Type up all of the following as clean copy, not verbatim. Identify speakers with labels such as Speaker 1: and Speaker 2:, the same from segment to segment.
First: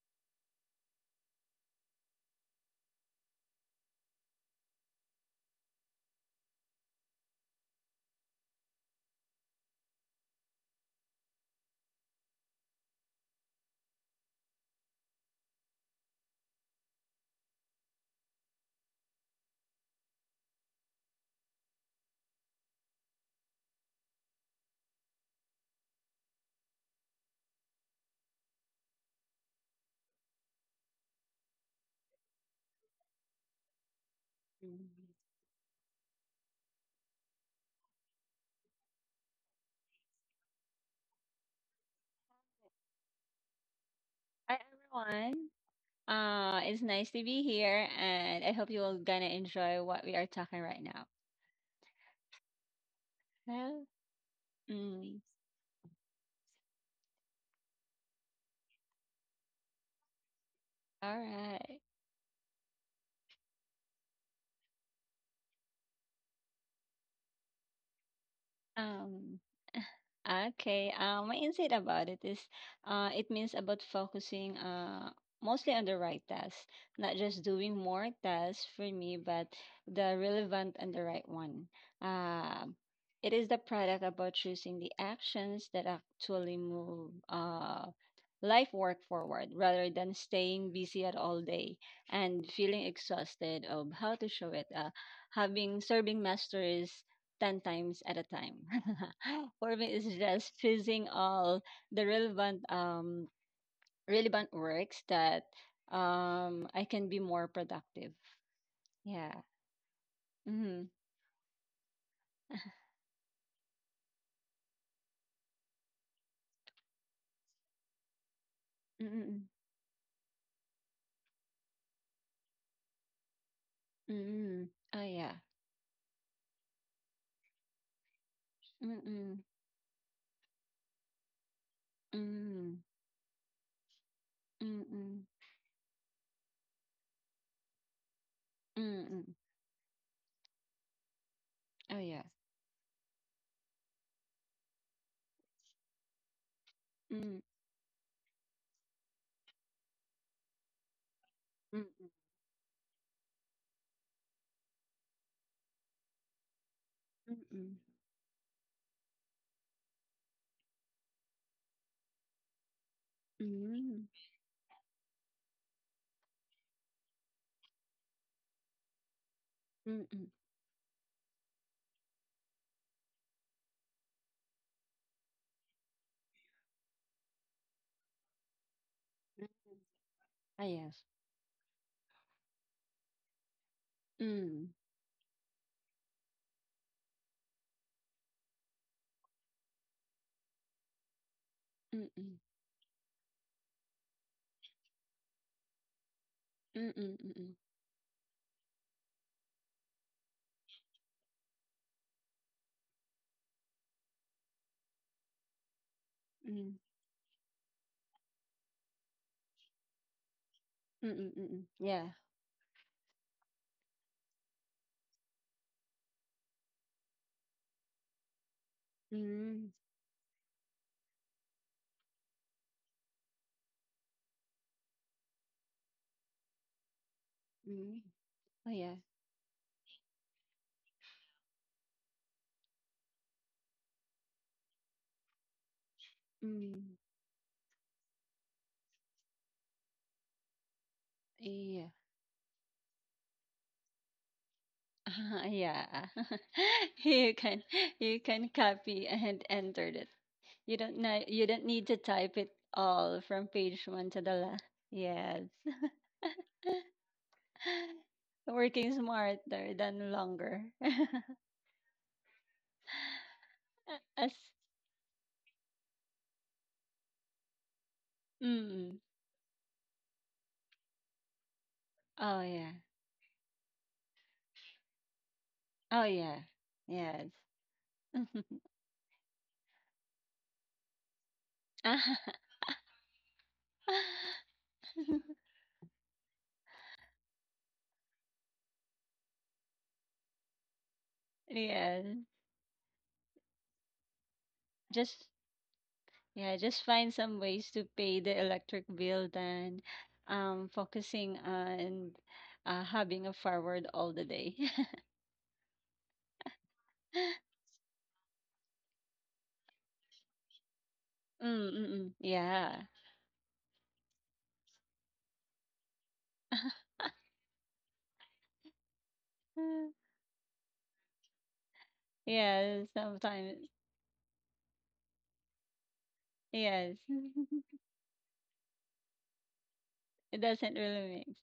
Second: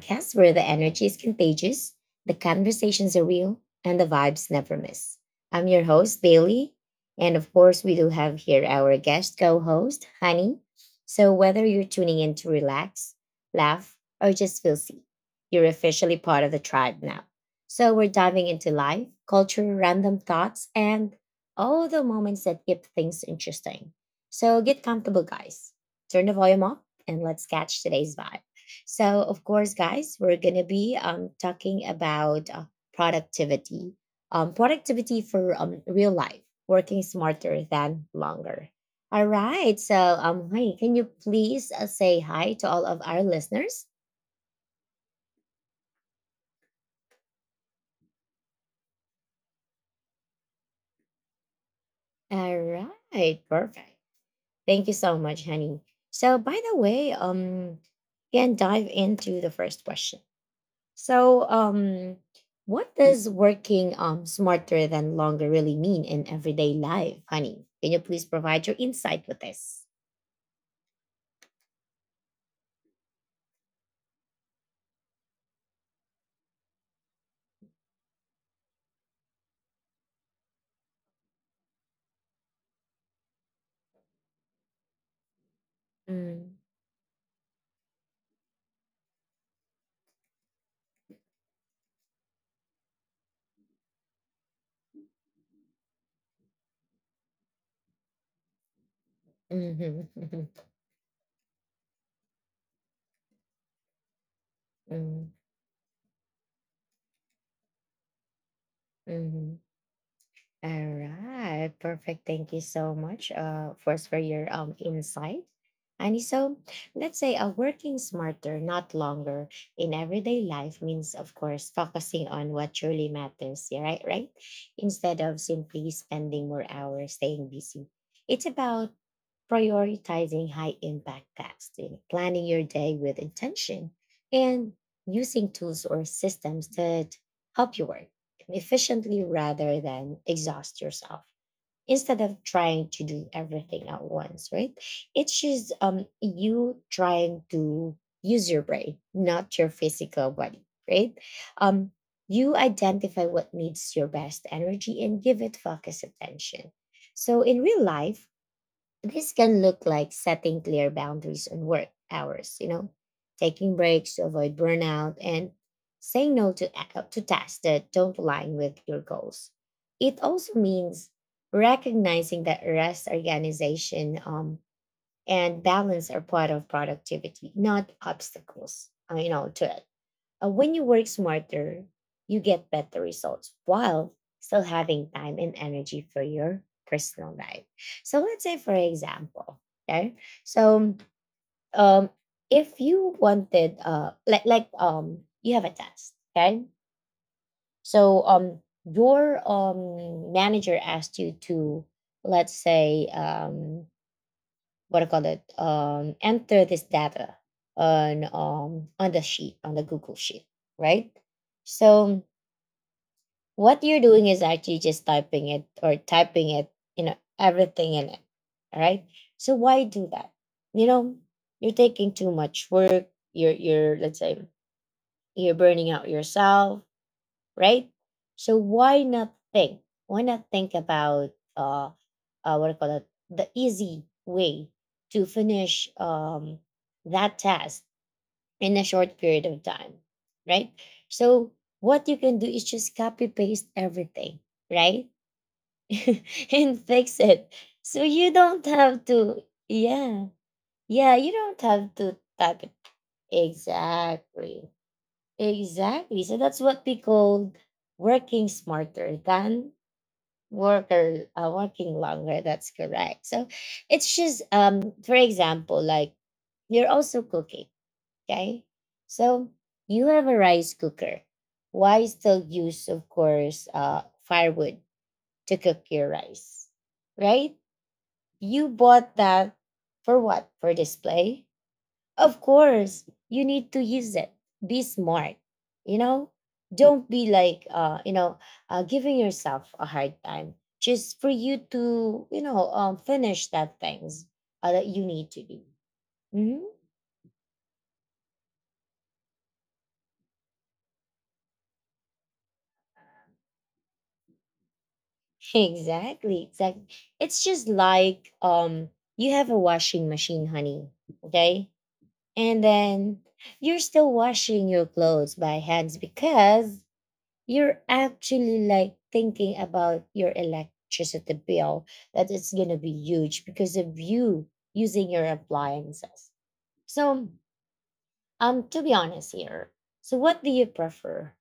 Speaker 1: podcast where the energy is contagious, the conversations are real, and the vibes never miss. I'm your host, Bailey. And of course, we do have here our guest co host, Honey. So, whether you're tuning in to relax, laugh, or just feel seen, you're officially part of the tribe now. So, we're diving into life, culture, random thoughts, and all the moments that keep things interesting. So, get comfortable, guys, turn the volume up and let's catch today's vibe. So, of course, guys, we're going to be talking about productivity.
Speaker 2: Mhm.
Speaker 1: Productivity for real life, working smarter than longer. All right. So, hi, can you please say hi to all of our listeners?
Speaker 2: Hi everyone. It's nice to be here, and I hope you all gonna enjoy what we are talking right now.
Speaker 1: All right.
Speaker 2: Well,
Speaker 1: Perfect. Thank you so
Speaker 2: mm,
Speaker 1: much, Honey. So, by the way, can dive into the first question.
Speaker 2: all
Speaker 1: So,
Speaker 2: right.
Speaker 1: what does working smarter than longer really mean in everyday life, Honey? Can you please provide your insight with
Speaker 2: Um,
Speaker 1: this?
Speaker 2: Okay. My insight about it is it means about focusing mostly on the right tasks, not just doing more tasks for me, but the relevant and the right one. Uh, it is the product about choosing the actions that actually move life work forward rather than staying busy at all day and feeling exhausted of how to show it. Having serving masters 10 times at a time. For me, it's just choosing all the relevant works
Speaker 1: Mm-hmm.
Speaker 2: that I can be more productive. Yeah. Mm-hmm.
Speaker 1: All right, perfect. Thank you so much, first for your insight. And so, let's say a working smarter, not
Speaker 2: Mm-mm.
Speaker 1: longer, in everyday life means, of course, focusing on what truly matters. Yeah, right, right.
Speaker 2: Mm-mm. Oh
Speaker 1: Instead
Speaker 2: yeah.
Speaker 1: of simply spending more hours staying busy, it's about
Speaker 2: Mm-mm.
Speaker 1: prioritizing high impact tasks, planning your
Speaker 2: Mm-mm.
Speaker 1: day with intention, and using tools or systems that help you work
Speaker 2: Mm-mm.
Speaker 1: efficiently
Speaker 2: Mm-mm.
Speaker 1: rather than exhaust yourself
Speaker 2: Oh
Speaker 1: instead
Speaker 2: yeah.
Speaker 1: of trying to do everything at once, right. It's just you
Speaker 2: Mm-mm.
Speaker 1: trying to use your brain, not your physical body, right. um
Speaker 2: Mm-mm.
Speaker 1: you identify what needs your best energy and give it focus attention. So in
Speaker 2: Mm-mm.
Speaker 1: real life, this can look like setting clear boundaries on work hours, taking breaks to avoid burnout and saying no to tasks that don't align with your goals. It
Speaker 2: Mm-mm.
Speaker 1: also means recognizing that rest, organization, and balance are part of productivity, not obstacles, to it
Speaker 2: Oh
Speaker 1: when you
Speaker 2: yes.
Speaker 1: work smarter, you get better results while still
Speaker 2: Mm.
Speaker 1: having time and energy for your personal life. So let's say, for example, okay, so um,
Speaker 2: Mm-mm.
Speaker 1: if you wanted, like you have a test, okay,
Speaker 2: Mm-mm. Mm-mm.
Speaker 1: so your manager asked you to, let's say, what do you call it, enter
Speaker 2: Mm.
Speaker 1: this data on um on the sheet on the Google sheet, right?
Speaker 2: Mm-mm. Mm-mm. Yeah.
Speaker 1: So what you're doing is actually just typing it or typing it, everything in it. All right. So
Speaker 2: Mm.
Speaker 1: why do that? You know, you're taking too much work. You're let's say you're burning out yourself, right?
Speaker 2: Mm.
Speaker 1: So
Speaker 2: Oh yeah.
Speaker 1: why not think? Why not think about uh, what I call it, the easy way to finish
Speaker 2: Mm.
Speaker 1: that task in a short period of time, right? So
Speaker 2: Yeah.
Speaker 1: what you can do is just copy paste everything, right?
Speaker 2: Yeah.
Speaker 1: And fix
Speaker 2: you
Speaker 1: it.
Speaker 2: can
Speaker 1: So
Speaker 2: you
Speaker 1: you
Speaker 2: can
Speaker 1: don't have
Speaker 2: copy
Speaker 1: to,
Speaker 2: and enter it.
Speaker 1: yeah,
Speaker 2: You don't
Speaker 1: yeah,
Speaker 2: know
Speaker 1: you
Speaker 2: you
Speaker 1: don't
Speaker 2: don't need
Speaker 1: have
Speaker 2: to
Speaker 1: to
Speaker 2: type it
Speaker 1: type it.
Speaker 2: all from page one to the last.
Speaker 1: Exactly,
Speaker 2: Yes.
Speaker 1: exactly. So that's what we call working
Speaker 2: Working
Speaker 1: smarter
Speaker 2: smarter
Speaker 1: than
Speaker 2: than longer.
Speaker 1: worker working longer. That's correct. So it's
Speaker 2: As
Speaker 1: just for example, like you're also cooking. Okay.
Speaker 2: mm.
Speaker 1: So you have a rice cooker. Why
Speaker 2: Oh
Speaker 1: still
Speaker 2: yeah.
Speaker 1: use, of course, firewood to cook
Speaker 2: Oh
Speaker 1: your
Speaker 2: yeah.
Speaker 1: rice?
Speaker 2: Yes.
Speaker 1: Right? You bought that for what? For display? Of course, you need to use it. Be smart. You know, don't be like, giving yourself a hard time just for you
Speaker 2: Yes.
Speaker 1: to, finish that things that you
Speaker 2: Just
Speaker 1: need to do.
Speaker 2: Yeah,
Speaker 1: Mhm.
Speaker 2: just find some ways to pay the electric bill than focusing on having a forward all the day.
Speaker 1: Exactly, exactly. It's just like you have a washing machine, honey.
Speaker 2: Mm
Speaker 1: Okay?
Speaker 2: mm mm.
Speaker 1: And
Speaker 2: Yeah.
Speaker 1: then you're still washing your clothes by hands because you're actually like thinking
Speaker 2: Uh,
Speaker 1: about your electricity bill that it's gonna
Speaker 2: Yeah,
Speaker 1: be huge
Speaker 2: sometimes.
Speaker 1: because of you using your appliances.
Speaker 2: Yes.
Speaker 1: So to be honest here, so
Speaker 2: It
Speaker 1: what do you
Speaker 2: doesn't really
Speaker 1: prefer?
Speaker 2: make.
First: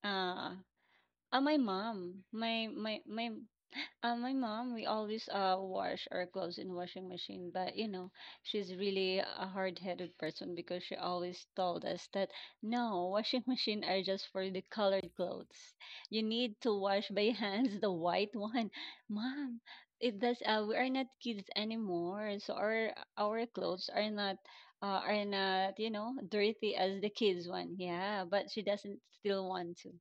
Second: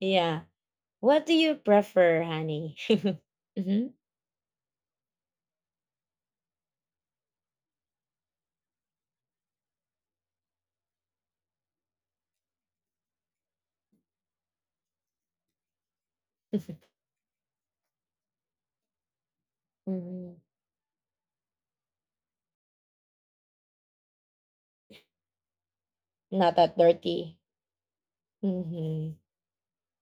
Speaker 1: Yeah.
Speaker 2: Uh,
Speaker 1: What do you
Speaker 2: my
Speaker 1: prefer,
Speaker 2: mom. My
Speaker 1: honey?
Speaker 2: my my
Speaker 1: Mhm.
Speaker 2: Um, my mom, we always wash our clothes in washing machine, but you know, she's really a hard-headed person because she always told us that no, washing machine are just for the colored clothes. You need to wash by hands the white one. Mom, it
Speaker 1: Mhm.
Speaker 2: does we are not kids anymore, so our clothes are not, you know,
Speaker 1: Not that
Speaker 2: dirty as the
Speaker 1: dirty.
Speaker 2: kids one. Yeah, but she doesn't
Speaker 1: Mhm.
Speaker 2: still want to.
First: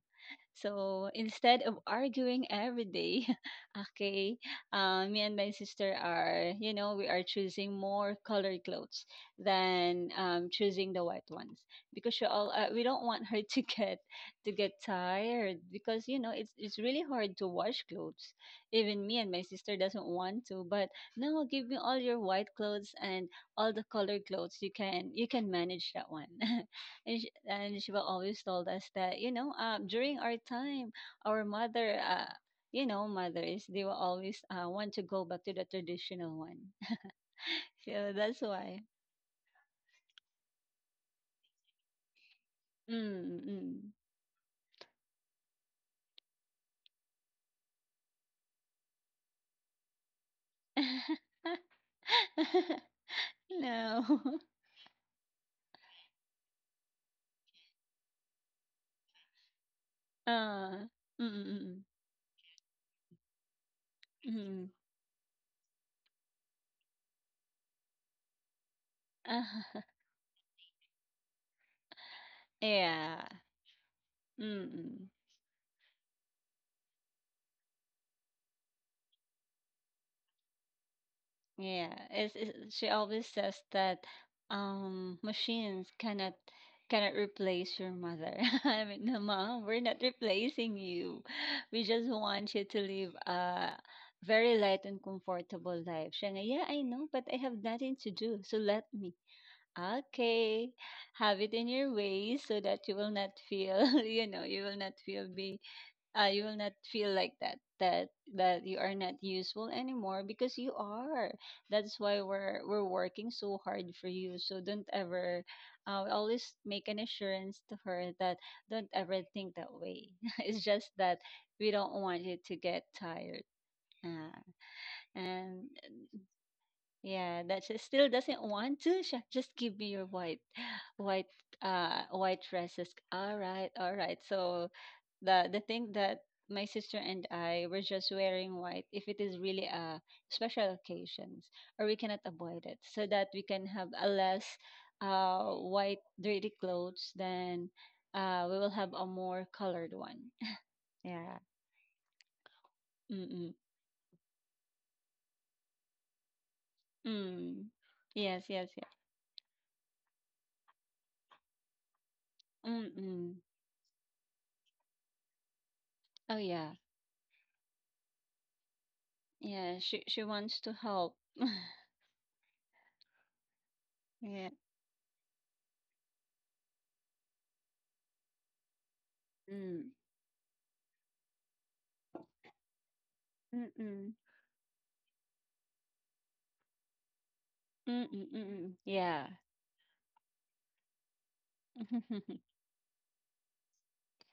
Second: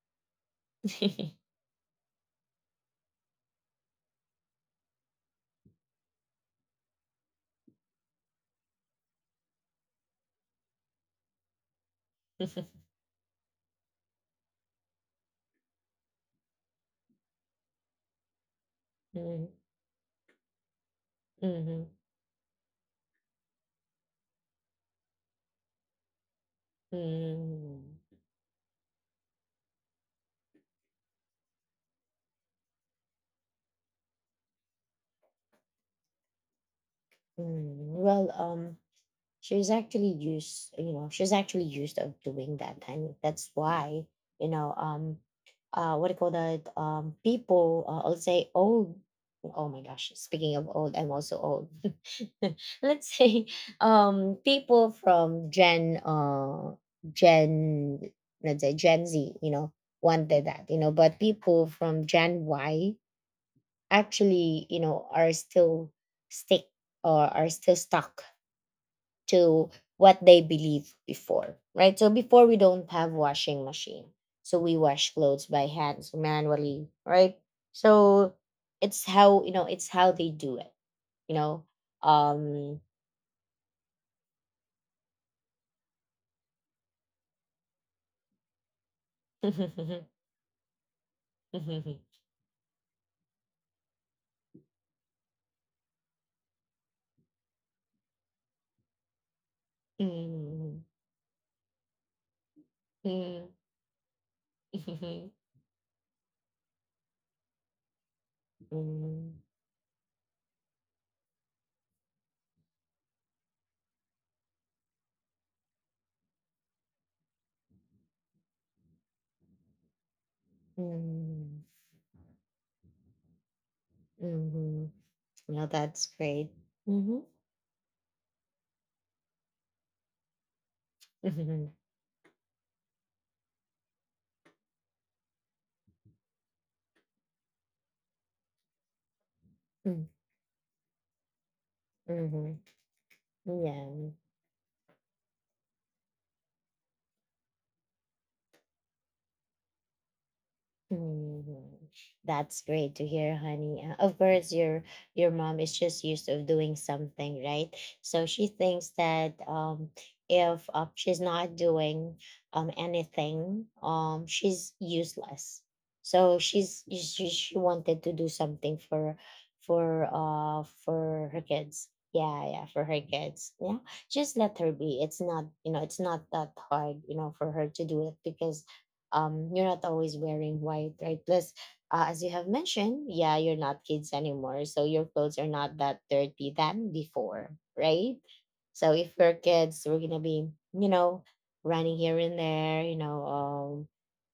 Speaker 2: So instead of arguing every day, okay, me and my sister are, you know, we are choosing more colored clothes than choosing the white ones because she all
Speaker 1: Mhm.
Speaker 2: we don't want her to get tired because it's really hard to wash clothes. Even me and my
Speaker 1: Mhm.
Speaker 2: sister doesn't want to, but no, give me
Speaker 1: Mhm.
Speaker 2: all your white clothes and all the colored clothes. You can manage that one. and she,
Speaker 1: Hmm.
Speaker 2: and she
Speaker 1: Hmm.
Speaker 2: will always told us that during our time our mother mothers they will always want to go back to the traditional one so
Speaker 1: Well,
Speaker 2: that's why
Speaker 1: she's actually used of doing that, and
Speaker 2: mm,
Speaker 1: that's
Speaker 2: mm.
Speaker 1: why you know um what do you call that, people, I'll say old. Oh my gosh, speaking of old, I'm also old. Let's say
Speaker 2: No.
Speaker 1: people from gen gen let's say Gen Z, wanted that,
Speaker 2: uh, mm,
Speaker 1: but people
Speaker 2: mm,
Speaker 1: from Gen Y
Speaker 2: mm,
Speaker 1: actually,
Speaker 2: mm.
Speaker 1: stick are still stuck to what they believe before, right? So before we don't have
Speaker 2: Yeah
Speaker 1: washing machine. So
Speaker 2: mm,
Speaker 1: we
Speaker 2: mm.
Speaker 1: wash clothes by hands manually, right? So it's how, it's how they do it, you know.
Speaker 2: Yeah, it's,
Speaker 1: Um
Speaker 2: she always says that machines cannot replace your mother. I mean, no, mom, we're not replacing you. We
Speaker 1: Mm-hmm.
Speaker 2: just want you to live a very light and comfortable life. Siya nga, yeah, I know, but I have nothing to do, so let me. Okay, have it in your ways so that you will not feel, you will not feel being you will not feel like that you are not useful anymore because you are that's why we're working so hard for you so don't ever, we always make an assurance to her that don't ever think that way it's just that we don't want you to get tired, uh, and
Speaker 1: No, that's great. Mm-hmm.
Speaker 2: yeah that she still doesn't want to. She just give me your white white white dresses, all right so the thing that my sister and I were just wearing white if it is really a
Speaker 1: Mm-hmm.
Speaker 2: special occasions or we cannot
Speaker 1: Mm-hmm.
Speaker 2: avoid it so that we can have a
Speaker 1: Yeah.
Speaker 2: less white dirty clothes then we will have a more colored one. Yeah.
Speaker 1: Mhm. That's great to hear,
Speaker 2: Mm-mm.
Speaker 1: honey. Of course, your mom is just used of doing something,
Speaker 2: Mm.
Speaker 1: right? So
Speaker 2: Yes,
Speaker 1: she
Speaker 2: yes, yes.
Speaker 1: thinks that if she's not doing
Speaker 2: Mm-mm.
Speaker 1: anything, she's useless.
Speaker 2: Oh
Speaker 1: So
Speaker 2: yeah.
Speaker 1: she wanted to do something for
Speaker 2: Yeah, she she wants to help.
Speaker 1: her kids. Yeah, yeah, for her kids. Yeah, just
Speaker 2: Yeah.
Speaker 1: let her be. It's not that hard, for her to do it, because you're not
Speaker 2: Mm.
Speaker 1: always wearing white, right? Plus, as you have mentioned, yeah, you're not kids
Speaker 2: Mm-mm.
Speaker 1: anymore, so your clothes are not that dirty than before,
Speaker 2: Mm-mm.
Speaker 1: right?
Speaker 2: Mm-mm.
Speaker 1: So if
Speaker 2: Yeah.
Speaker 1: we're kids, we're gonna be, you know running here and there,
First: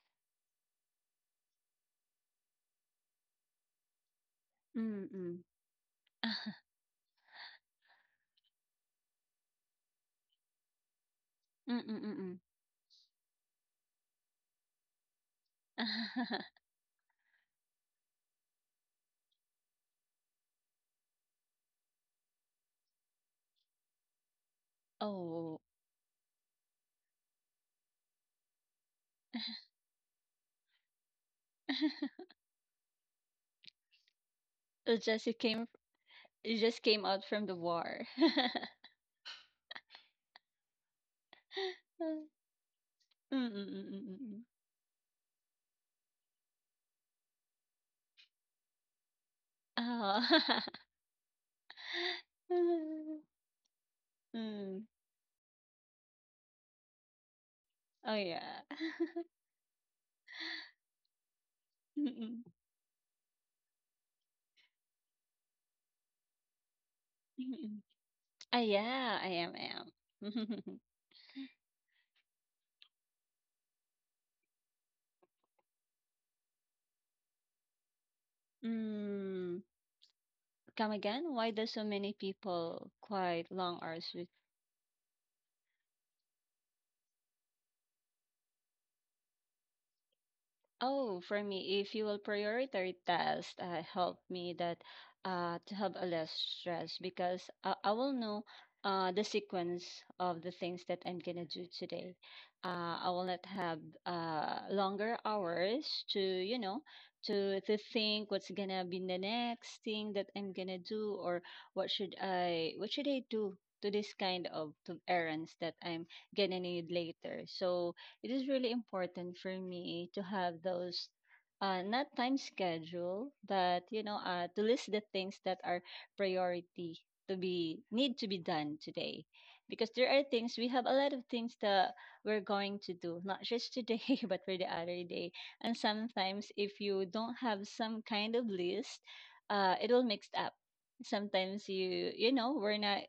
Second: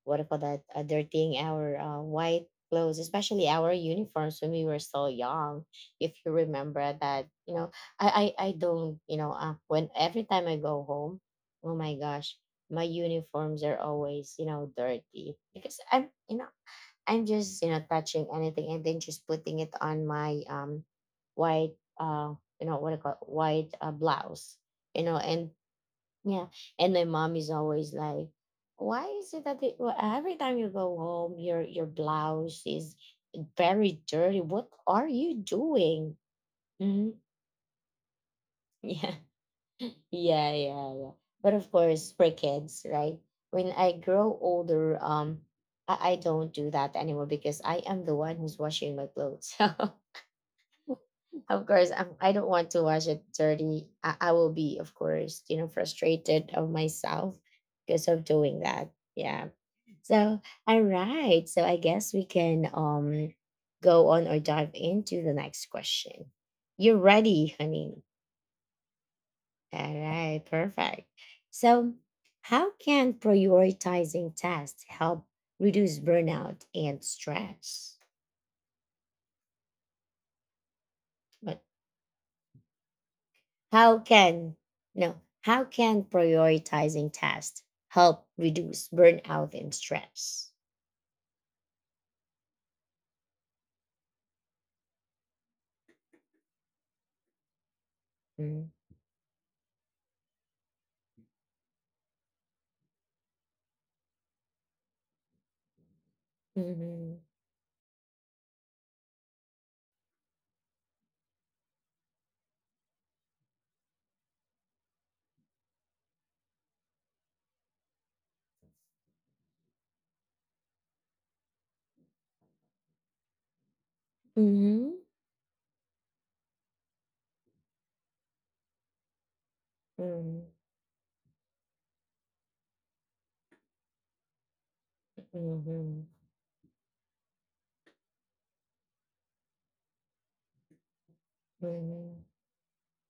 Speaker 1: what do you call that, dirtying our white clothes, especially our uniforms when we were so
Speaker 2: Mm-mm. Mm-mm.
Speaker 1: young, if you remember that. I don't, when every time I go home, oh my gosh,
Speaker 2: Mm-mm.
Speaker 1: my uniforms are always dirty, because i'm you know i'm just touching anything and then just putting it on my white what I call white blouse, and
Speaker 2: Oh,
Speaker 1: yeah, and my mom is always like, why is it that they, well, every time you go home your blouse is very dirty. What
Speaker 2: it
Speaker 1: are
Speaker 2: just
Speaker 1: you
Speaker 2: it came
Speaker 1: doing?
Speaker 2: it just came
Speaker 1: Mhm.
Speaker 2: out from the war.
Speaker 1: Yeah, yeah, yeah, yeah. But of course, for kids, right?
Speaker 2: Mm, mm,
Speaker 1: When I
Speaker 2: mm, mm, mm,
Speaker 1: grow
Speaker 2: mm.
Speaker 1: older, I don't do that anymore because I am the one who's washing my clothes.
Speaker 2: Oh.
Speaker 1: So of course, I don't want to wash
Speaker 2: Mm,
Speaker 1: it dirty. I will be,
Speaker 2: mm.
Speaker 1: of course, frustrated of myself because
Speaker 2: Oh
Speaker 1: of
Speaker 2: yeah.
Speaker 1: doing that. Yeah. So all right. So I
Speaker 2: Mm,
Speaker 1: guess we
Speaker 2: mm,
Speaker 1: can go on or dive into the next question. You're
Speaker 2: mm,
Speaker 1: ready,
Speaker 2: mm.
Speaker 1: honey.
Speaker 2: Ah yeah, I am, I
Speaker 1: All right,
Speaker 2: am.
Speaker 1: perfect. So, how can prioritizing tasks help reduce burnout and stress?
Speaker 2: Mm. Come again? Why
Speaker 1: But
Speaker 2: do so many people quite long
Speaker 1: how
Speaker 2: hours?
Speaker 1: can, no? How can prioritizing tasks help reduce burnout and stress?
Speaker 2: Oh, for me, if you will prioritize tasks, help me that to have a less stress because I will know
Speaker 1: Mm,
Speaker 2: the sequence of the things that I'm gonna do today. I will not have longer hours to you know
Speaker 1: mhm,
Speaker 2: to to think what's gonna be the next thing that I'm gonna do or what should I do to this kind of to errands that I'm gonna need later. So it is really important for me to have those not time schedule but to list
Speaker 1: mhm,
Speaker 2: the things that are priority to be need to be done today because there are things we have a lot of things that we're going to do not just today but for the other day and
Speaker 1: mhm,
Speaker 2: sometimes if you don't have some kind of list it will mixed up sometimes
Speaker 1: mhm,
Speaker 2: we're not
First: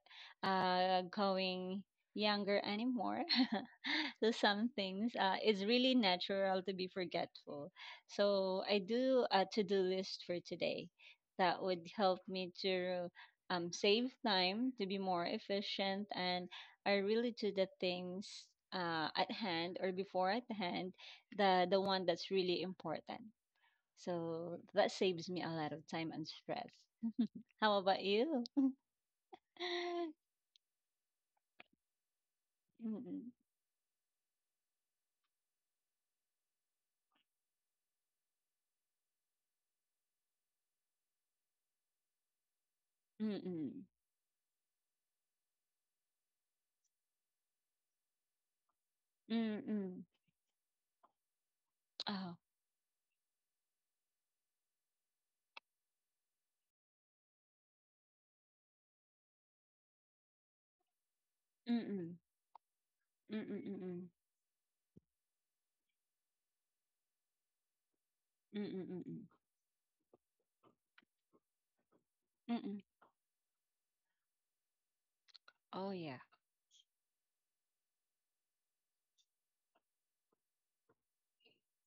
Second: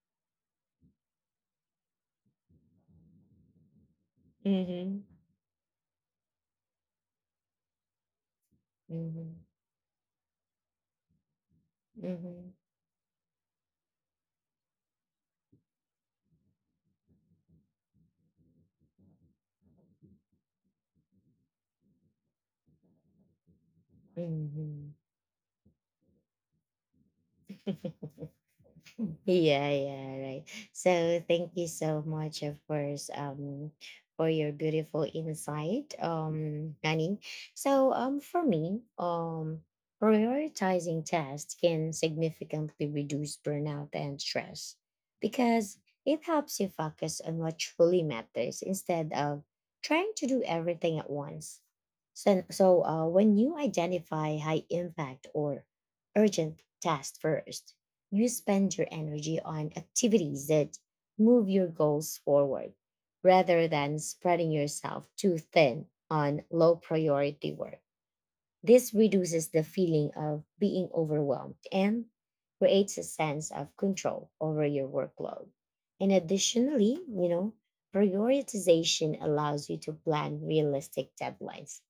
Speaker 2: going younger anymore so some
Speaker 1: mhm,
Speaker 2: things it's really natural to be forgetful so I do
Speaker 1: mhm,
Speaker 2: a to-do list for today that would help me
Speaker 1: mhm,
Speaker 2: to save time to be more efficient and I really do the things at hand or before at hand the one that's really important so that
Speaker 1: mhm,
Speaker 2: saves me a lot of time and stress. How
Speaker 1: mhm,
Speaker 2: about you?
Speaker 1: yeah, yeah, right. So thank you so much, of course,
Speaker 2: Mm-mm.
Speaker 1: for your beautiful insight, Nani. So for me, prioritizing tasks can significantly reduce
Speaker 2: Mm-mm.
Speaker 1: burnout and stress because it helps you focus on what truly matters instead of
Speaker 2: Mm-mm.
Speaker 1: trying to do everything at once.
Speaker 2: Oh.
Speaker 1: So, when you identify high impact or urgent tasks first, you spend your energy on activities that move your
Speaker 2: Mm-mm.
Speaker 1: goals forward
Speaker 2: Mm-mm.
Speaker 1: rather than
Speaker 2: Mm-mm.
Speaker 1: spreading yourself too thin on low priority work.
Speaker 2: Mm, mm,
Speaker 1: This
Speaker 2: mm, mm.
Speaker 1: reduces the feeling of being overwhelmed and
Speaker 2: Mm, mm.
Speaker 1: creates a sense of control over your workload.
Speaker 2: Oh,
Speaker 1: And
Speaker 2: yeah.
Speaker 1: additionally, prioritization allows you to plan realistic deadlines,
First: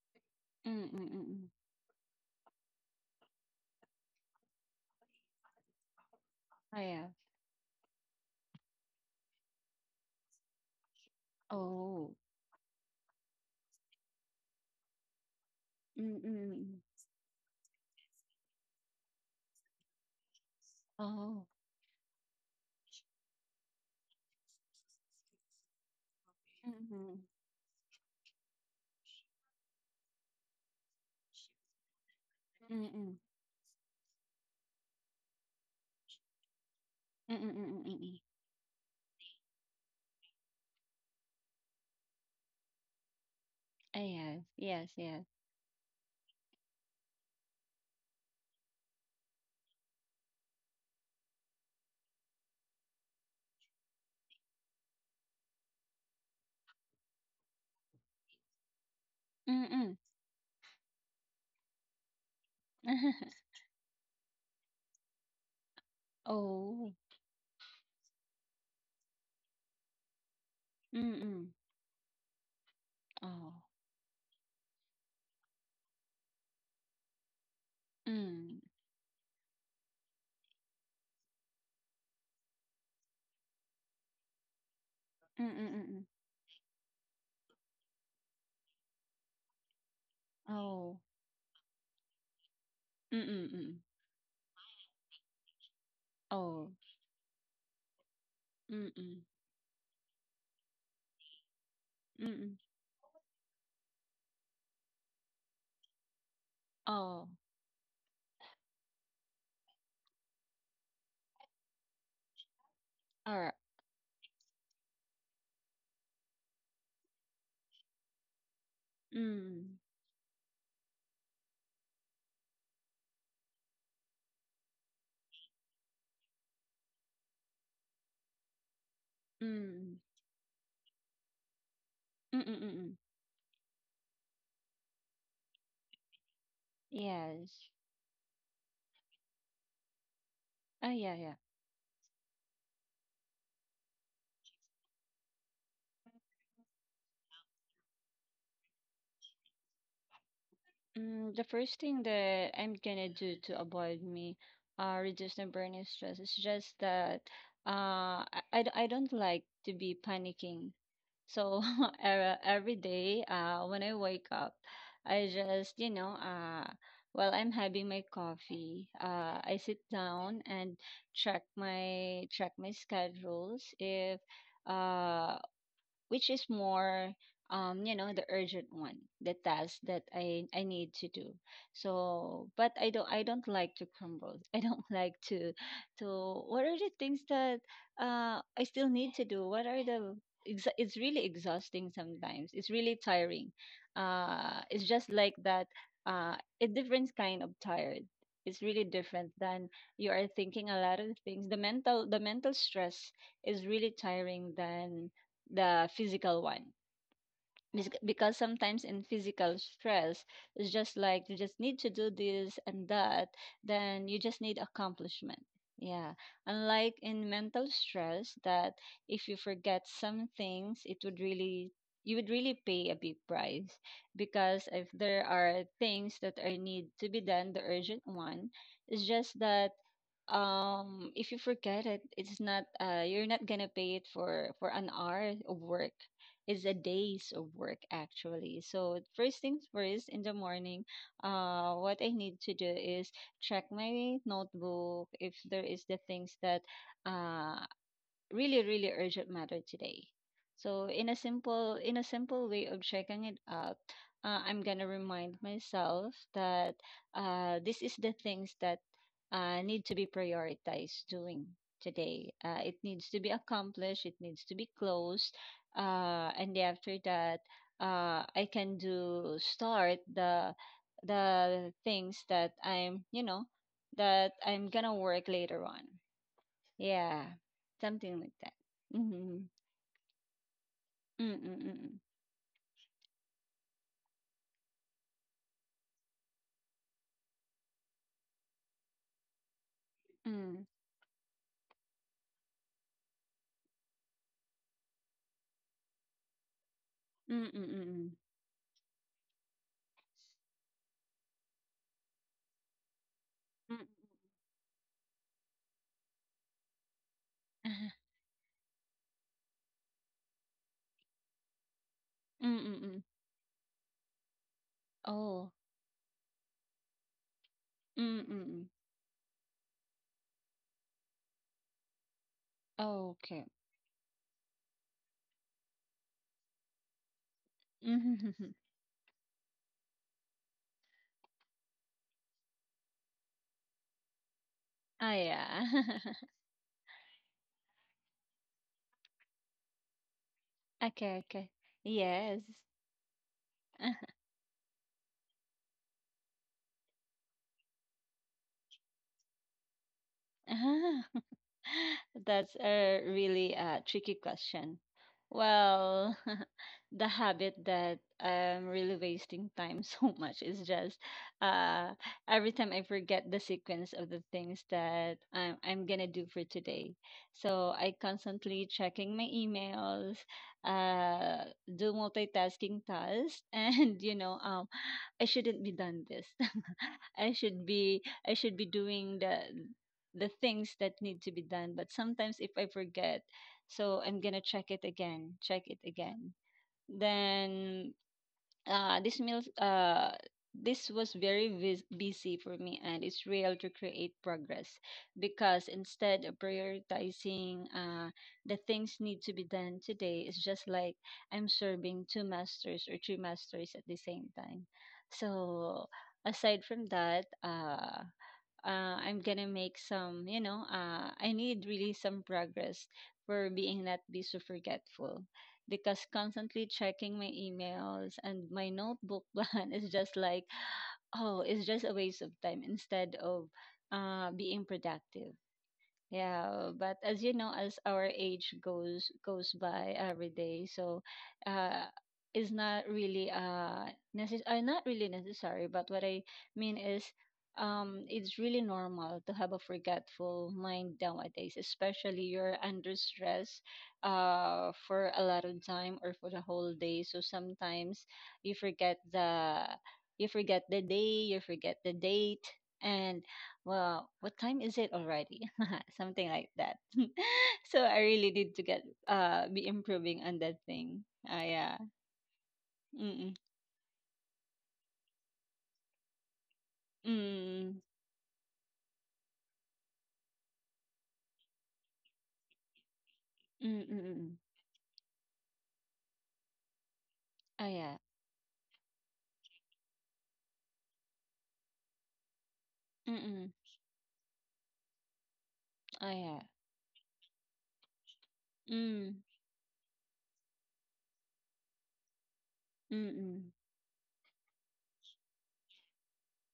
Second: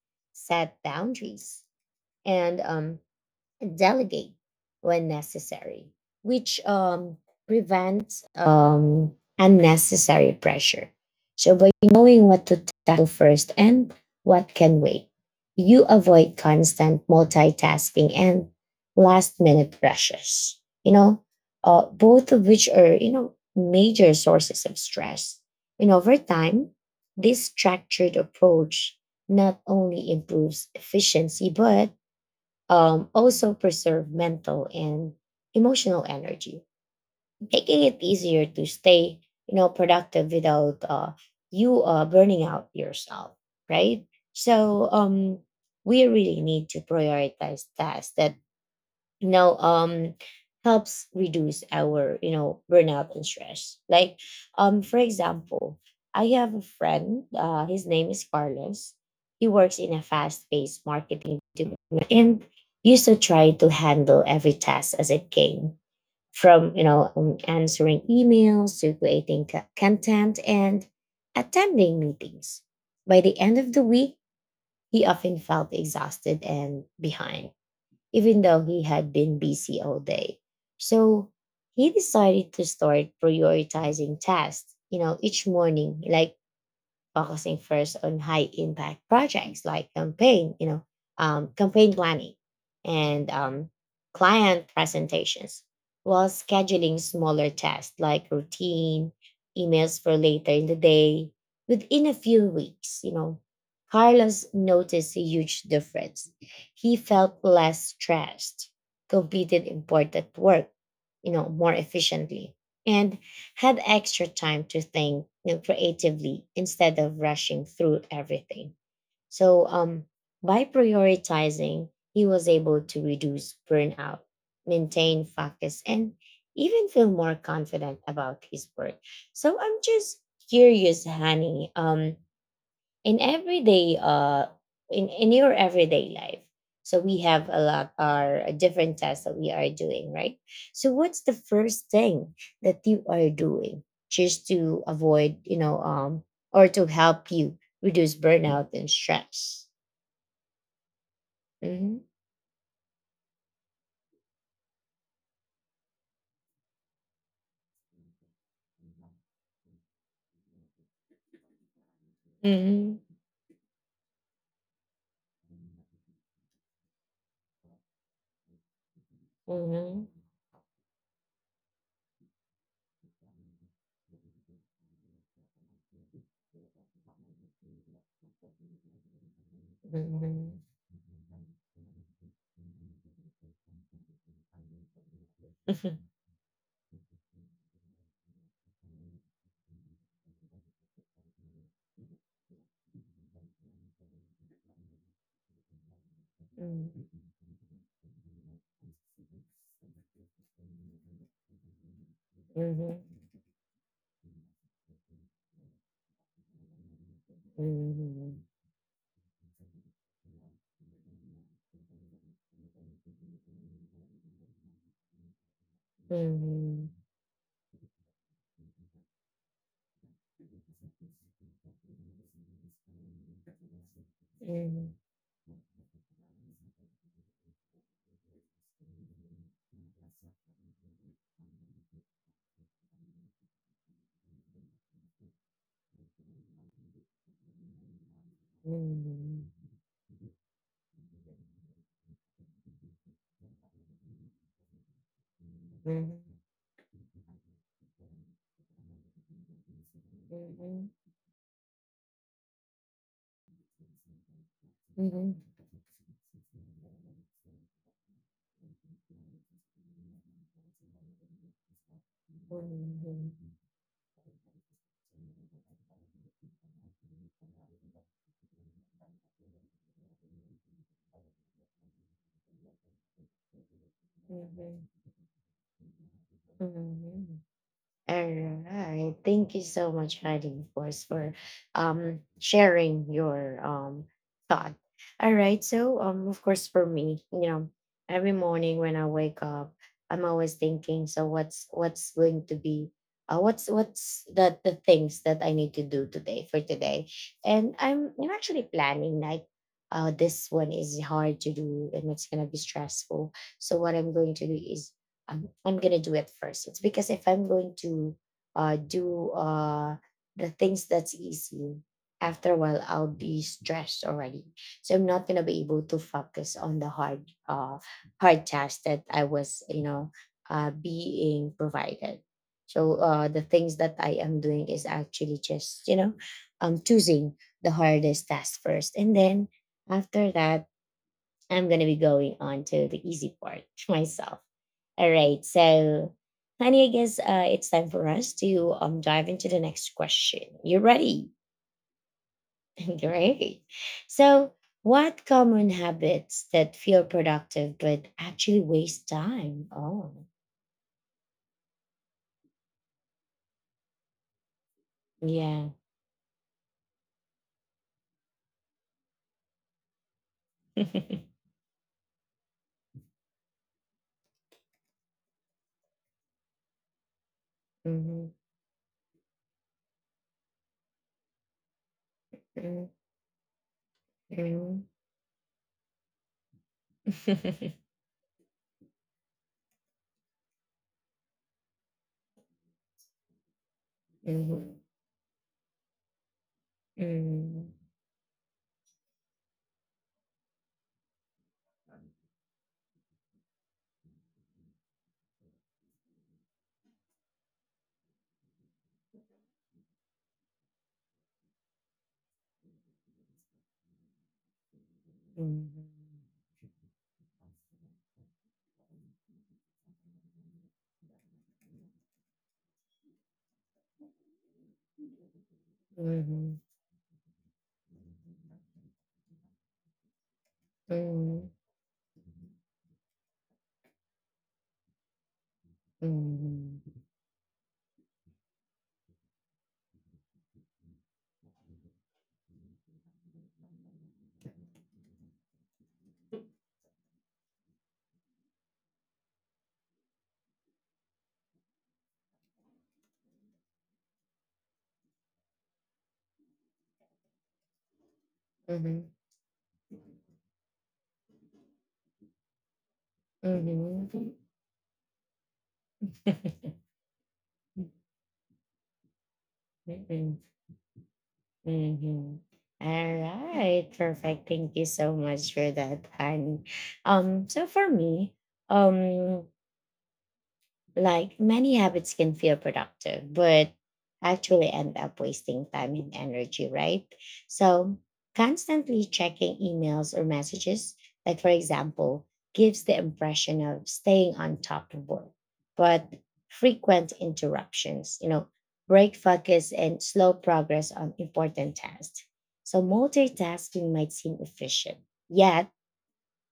Speaker 2: Mm,
Speaker 1: set
Speaker 2: mm, mm, mm.
Speaker 1: boundaries, and delegate when necessary, which
Speaker 2: I have.
Speaker 1: prevents unnecessary pressure. So, by
Speaker 2: Oh.
Speaker 1: knowing what to tackle first and what can wait, you
Speaker 2: Mm, mm,
Speaker 1: avoid
Speaker 2: mm.
Speaker 1: constant multitasking and last minute pressures,
Speaker 2: Oh.
Speaker 1: both of which are, major sources of stress. And over
Speaker 2: Mm,
Speaker 1: time,
Speaker 2: mm.
Speaker 1: this structured approach not only improves efficiency, but
Speaker 2: Mm, mm.
Speaker 1: also preserve mental and emotional energy,
Speaker 2: Mm, mm, mm,
Speaker 1: making
Speaker 2: mm,
Speaker 1: it
Speaker 2: mm.
Speaker 1: easier to stay, productive without you burning out yourself,
Speaker 2: I
Speaker 1: right?
Speaker 2: have. Yes,
Speaker 1: So
Speaker 2: yes.
Speaker 1: we really need to prioritize tasks that you know um helps reduce our burnout and stress, like for example, I have a friend, his name is Carlos. He
Speaker 2: Mm,
Speaker 1: works in
Speaker 2: mm.
Speaker 1: a fast-paced marketing department and used to try to handle every task as it came, from
Speaker 2: Oh.
Speaker 1: answering emails to creating content and
Speaker 2: Mm, mm.
Speaker 1: attending meetings. By the
Speaker 2: Oh.
Speaker 1: end of the week, he often felt exhausted and behind, even
Speaker 2: Mm.
Speaker 1: though he had been busy all day. So he decided to start prioritizing tasks,
Speaker 2: Mm,
Speaker 1: each
Speaker 2: mm, mm,
Speaker 1: morning,
Speaker 2: mm.
Speaker 1: like focusing first on high impact projects like campaign, you know,
Speaker 2: Oh.
Speaker 1: um, campaign planning
Speaker 2: Mm,
Speaker 1: and
Speaker 2: mm, mm.
Speaker 1: client presentations, while
Speaker 2: Oh.
Speaker 1: scheduling smaller tasks like
Speaker 2: Mm,
Speaker 1: routine
Speaker 2: mm.
Speaker 1: emails for later in the day. Within a
Speaker 2: Mm,
Speaker 1: few
Speaker 2: mm.
Speaker 1: weeks, Carlos noticed a huge difference. He
Speaker 2: Oh.
Speaker 1: felt less stressed, completed important work, more efficiently, and
Speaker 2: All right.
Speaker 1: had extra time to think, creatively, instead of rushing through everything. So,
Speaker 2: Mm.
Speaker 1: by prioritizing, he was able to reduce burnout, maintain focus, and even feel more confident about his work. So, I'm
Speaker 2: Mm.
Speaker 1: just curious, Honey.
Speaker 2: Mm, mm, mm, mm.
Speaker 1: In everyday in your everyday life, so we have
Speaker 2: Yes.
Speaker 1: a lot our different tasks that we are doing, right?
Speaker 2: Oh,
Speaker 1: So
Speaker 2: yeah,
Speaker 1: what's
Speaker 2: yeah.
Speaker 1: the first thing that you are doing just to avoid or to help you reduce burnout and stress?
Speaker 2: Mm, the first thing
Speaker 1: Mm-hmm.
Speaker 2: that I'm gonna do to avoid me reduce the burning stress is just that I don't like to be panicking. So every
Speaker 1: Mm-hmm.
Speaker 2: day when I wake up, I just while I'm having my coffee, I sit down and check my schedules if uh which is more the urgent one the task that i
Speaker 1: Mm-hmm.
Speaker 2: i need to do so but I don't like to crumble I don't like to
Speaker 1: Mm-hmm.
Speaker 2: to what are the things that I still need to do what are the it's really exhausting sometimes it's really tiring it's just like that uh a different kind of tired it's really different than you are thinking a lot of things the mental
Speaker 1: Mm-hmm. Mm-hmm.
Speaker 2: stress is really tiring than the physical one. Bes-
Speaker 1: Mm-hmm.
Speaker 2: because sometimes in physical stress it's just like you just need to do this and that then you just need accomplishment yeah unlike in mental stress that if you forget some things it would really you would really pay a big price because if there are things that are need to be done the urgent one it's just that if you forget it it's not, you're not gonna pay it for an hour of work is a days of work actually. So first things first, in the morning, what I need to do is check my notebook if there is the things that uh, really really urgent matter today so in a simple way of checking it out I'm gonna
Speaker 1: Mm-hmm. Mm-hmm.
Speaker 2: remind myself that this is the things that need to be prioritized doing today
Speaker 1: Mm-hmm.
Speaker 2: it needs to be
Speaker 1: Mm-hmm.
Speaker 2: accomplished it needs to be closed and after that I can do start the things that I'm
Speaker 1: Mm-hmm.
Speaker 2: gonna work later on yeah,
Speaker 1: Mhm.
Speaker 2: something like
Speaker 1: All
Speaker 2: that.
Speaker 1: right.
Speaker 2: Mhm.
Speaker 1: Thank you so much, Heidi, of course, for
Speaker 2: Mm, mm, mm,
Speaker 1: sharing your thought. All right. So of course for me, you know, every morning when I wake up, I'm always
Speaker 2: mm.
Speaker 1: thinking, so what's going to be what's the things that I need to do today for today.
Speaker 2: Mm, mm,
Speaker 1: And
Speaker 2: mm,
Speaker 1: I'm
Speaker 2: mm.
Speaker 1: I'm actually planning like this one is hard to do and it's gonna be stressful. So
Speaker 2: Mm,
Speaker 1: what I'm going to do is I'm gonna do it first. It's because if I'm
Speaker 2: mm. Mm,
Speaker 1: going
Speaker 2: mm,
Speaker 1: to do the things that's easy,
Speaker 2: mm.
Speaker 1: after a
Speaker 2: Mm,
Speaker 1: while
Speaker 2: mm.
Speaker 1: I'll be stressed already. So I'm not gonna
Speaker 2: Oh.
Speaker 1: be able to focus on the
Speaker 2: Mm, mm,
Speaker 1: hard
Speaker 2: mm.
Speaker 1: task that I was being provided. So
Speaker 2: Oh,
Speaker 1: the
Speaker 2: okay.
Speaker 1: things that I am doing is actually just choosing the hardest
Speaker 2: Mhm.
Speaker 1: task first, and then after that I'm going to be going on to the easy part myself. All
Speaker 2: Ah,
Speaker 1: right.
Speaker 2: yeah.
Speaker 1: So, Honey, I guess it's time for us to dive into the next question. You
Speaker 2: Okay,
Speaker 1: ready?
Speaker 2: okay. Yes.
Speaker 1: Great. So, what common habits that feel productive but actually waste time? Oh,
Speaker 2: Uh-huh. That's a really tricky question.
Speaker 1: yeah.
Speaker 2: Well, the habit that I'm really wasting time so much is just uh, every time I forget the sequence of the things that I'm gonna do for today. So I
Speaker 1: Hmm.
Speaker 2: constantly checking my emails, uh, do multitasking
Speaker 1: Hmm.
Speaker 2: tasks, and
Speaker 1: Hmm.
Speaker 2: I shouldn't be done this. I should be I should be doing the things that need to be done. But sometimes if I forget, so I'm gonna check it
Speaker 1: Mhm.
Speaker 2: again, check it again.
Speaker 1: Mhm. Mhm.
Speaker 2: Then this meals this was very busy for me and it's real to create progress because instead of prioritizing the things need to be done today it's just like I'm serving two masters or three masters at the same time, so aside from that I'm gonna make some, I need really some progress for being not be so forgetful because
Speaker 1: Mhm.
Speaker 2: constantly checking my emails and my notebook plan is just like, oh,
Speaker 1: Mhm.
Speaker 2: it's just a waste of time instead of being productive. Yeah,
Speaker 1: Mhm.
Speaker 2: but as you know, as our age goes by every day, so uh, it's not really necess not really necessary. But what I mean is, it's really normal to have a forgetful mind nowadays, especially you're under stress, for a lot of time or for the whole day. So sometimes you forget
Speaker 1: Mhm.
Speaker 2: the you forget the day, you forget the date, and well,
Speaker 1: Mhm.
Speaker 2: what time is it already? Something like that. So I really need to get be improving on
Speaker 1: Mhm.
Speaker 2: that thing. Ah, yeah.
Speaker 1: Mhm. All
Speaker 2: Mm
Speaker 1: right. Perfect. Thank you so much for that, Han. So
Speaker 2: mm
Speaker 1: for me, um, like many habits can feel productive,
Speaker 2: mm
Speaker 1: but
Speaker 2: mm mm. Mm.
Speaker 1: actually end up wasting time and energy, right?
Speaker 2: Ah, yeah.
Speaker 1: So, constantly checking emails or messages, like for example, gives the
Speaker 2: Mm mm.
Speaker 1: impression of staying on top of work.
Speaker 2: Ah,
Speaker 1: But
Speaker 2: yeah.
Speaker 1: frequent interruptions, you know, break
Speaker 2: Mm
Speaker 1: focus and slow progress on important tasks. So,
Speaker 2: mm mm
Speaker 1: multitasking might seem efficient, yet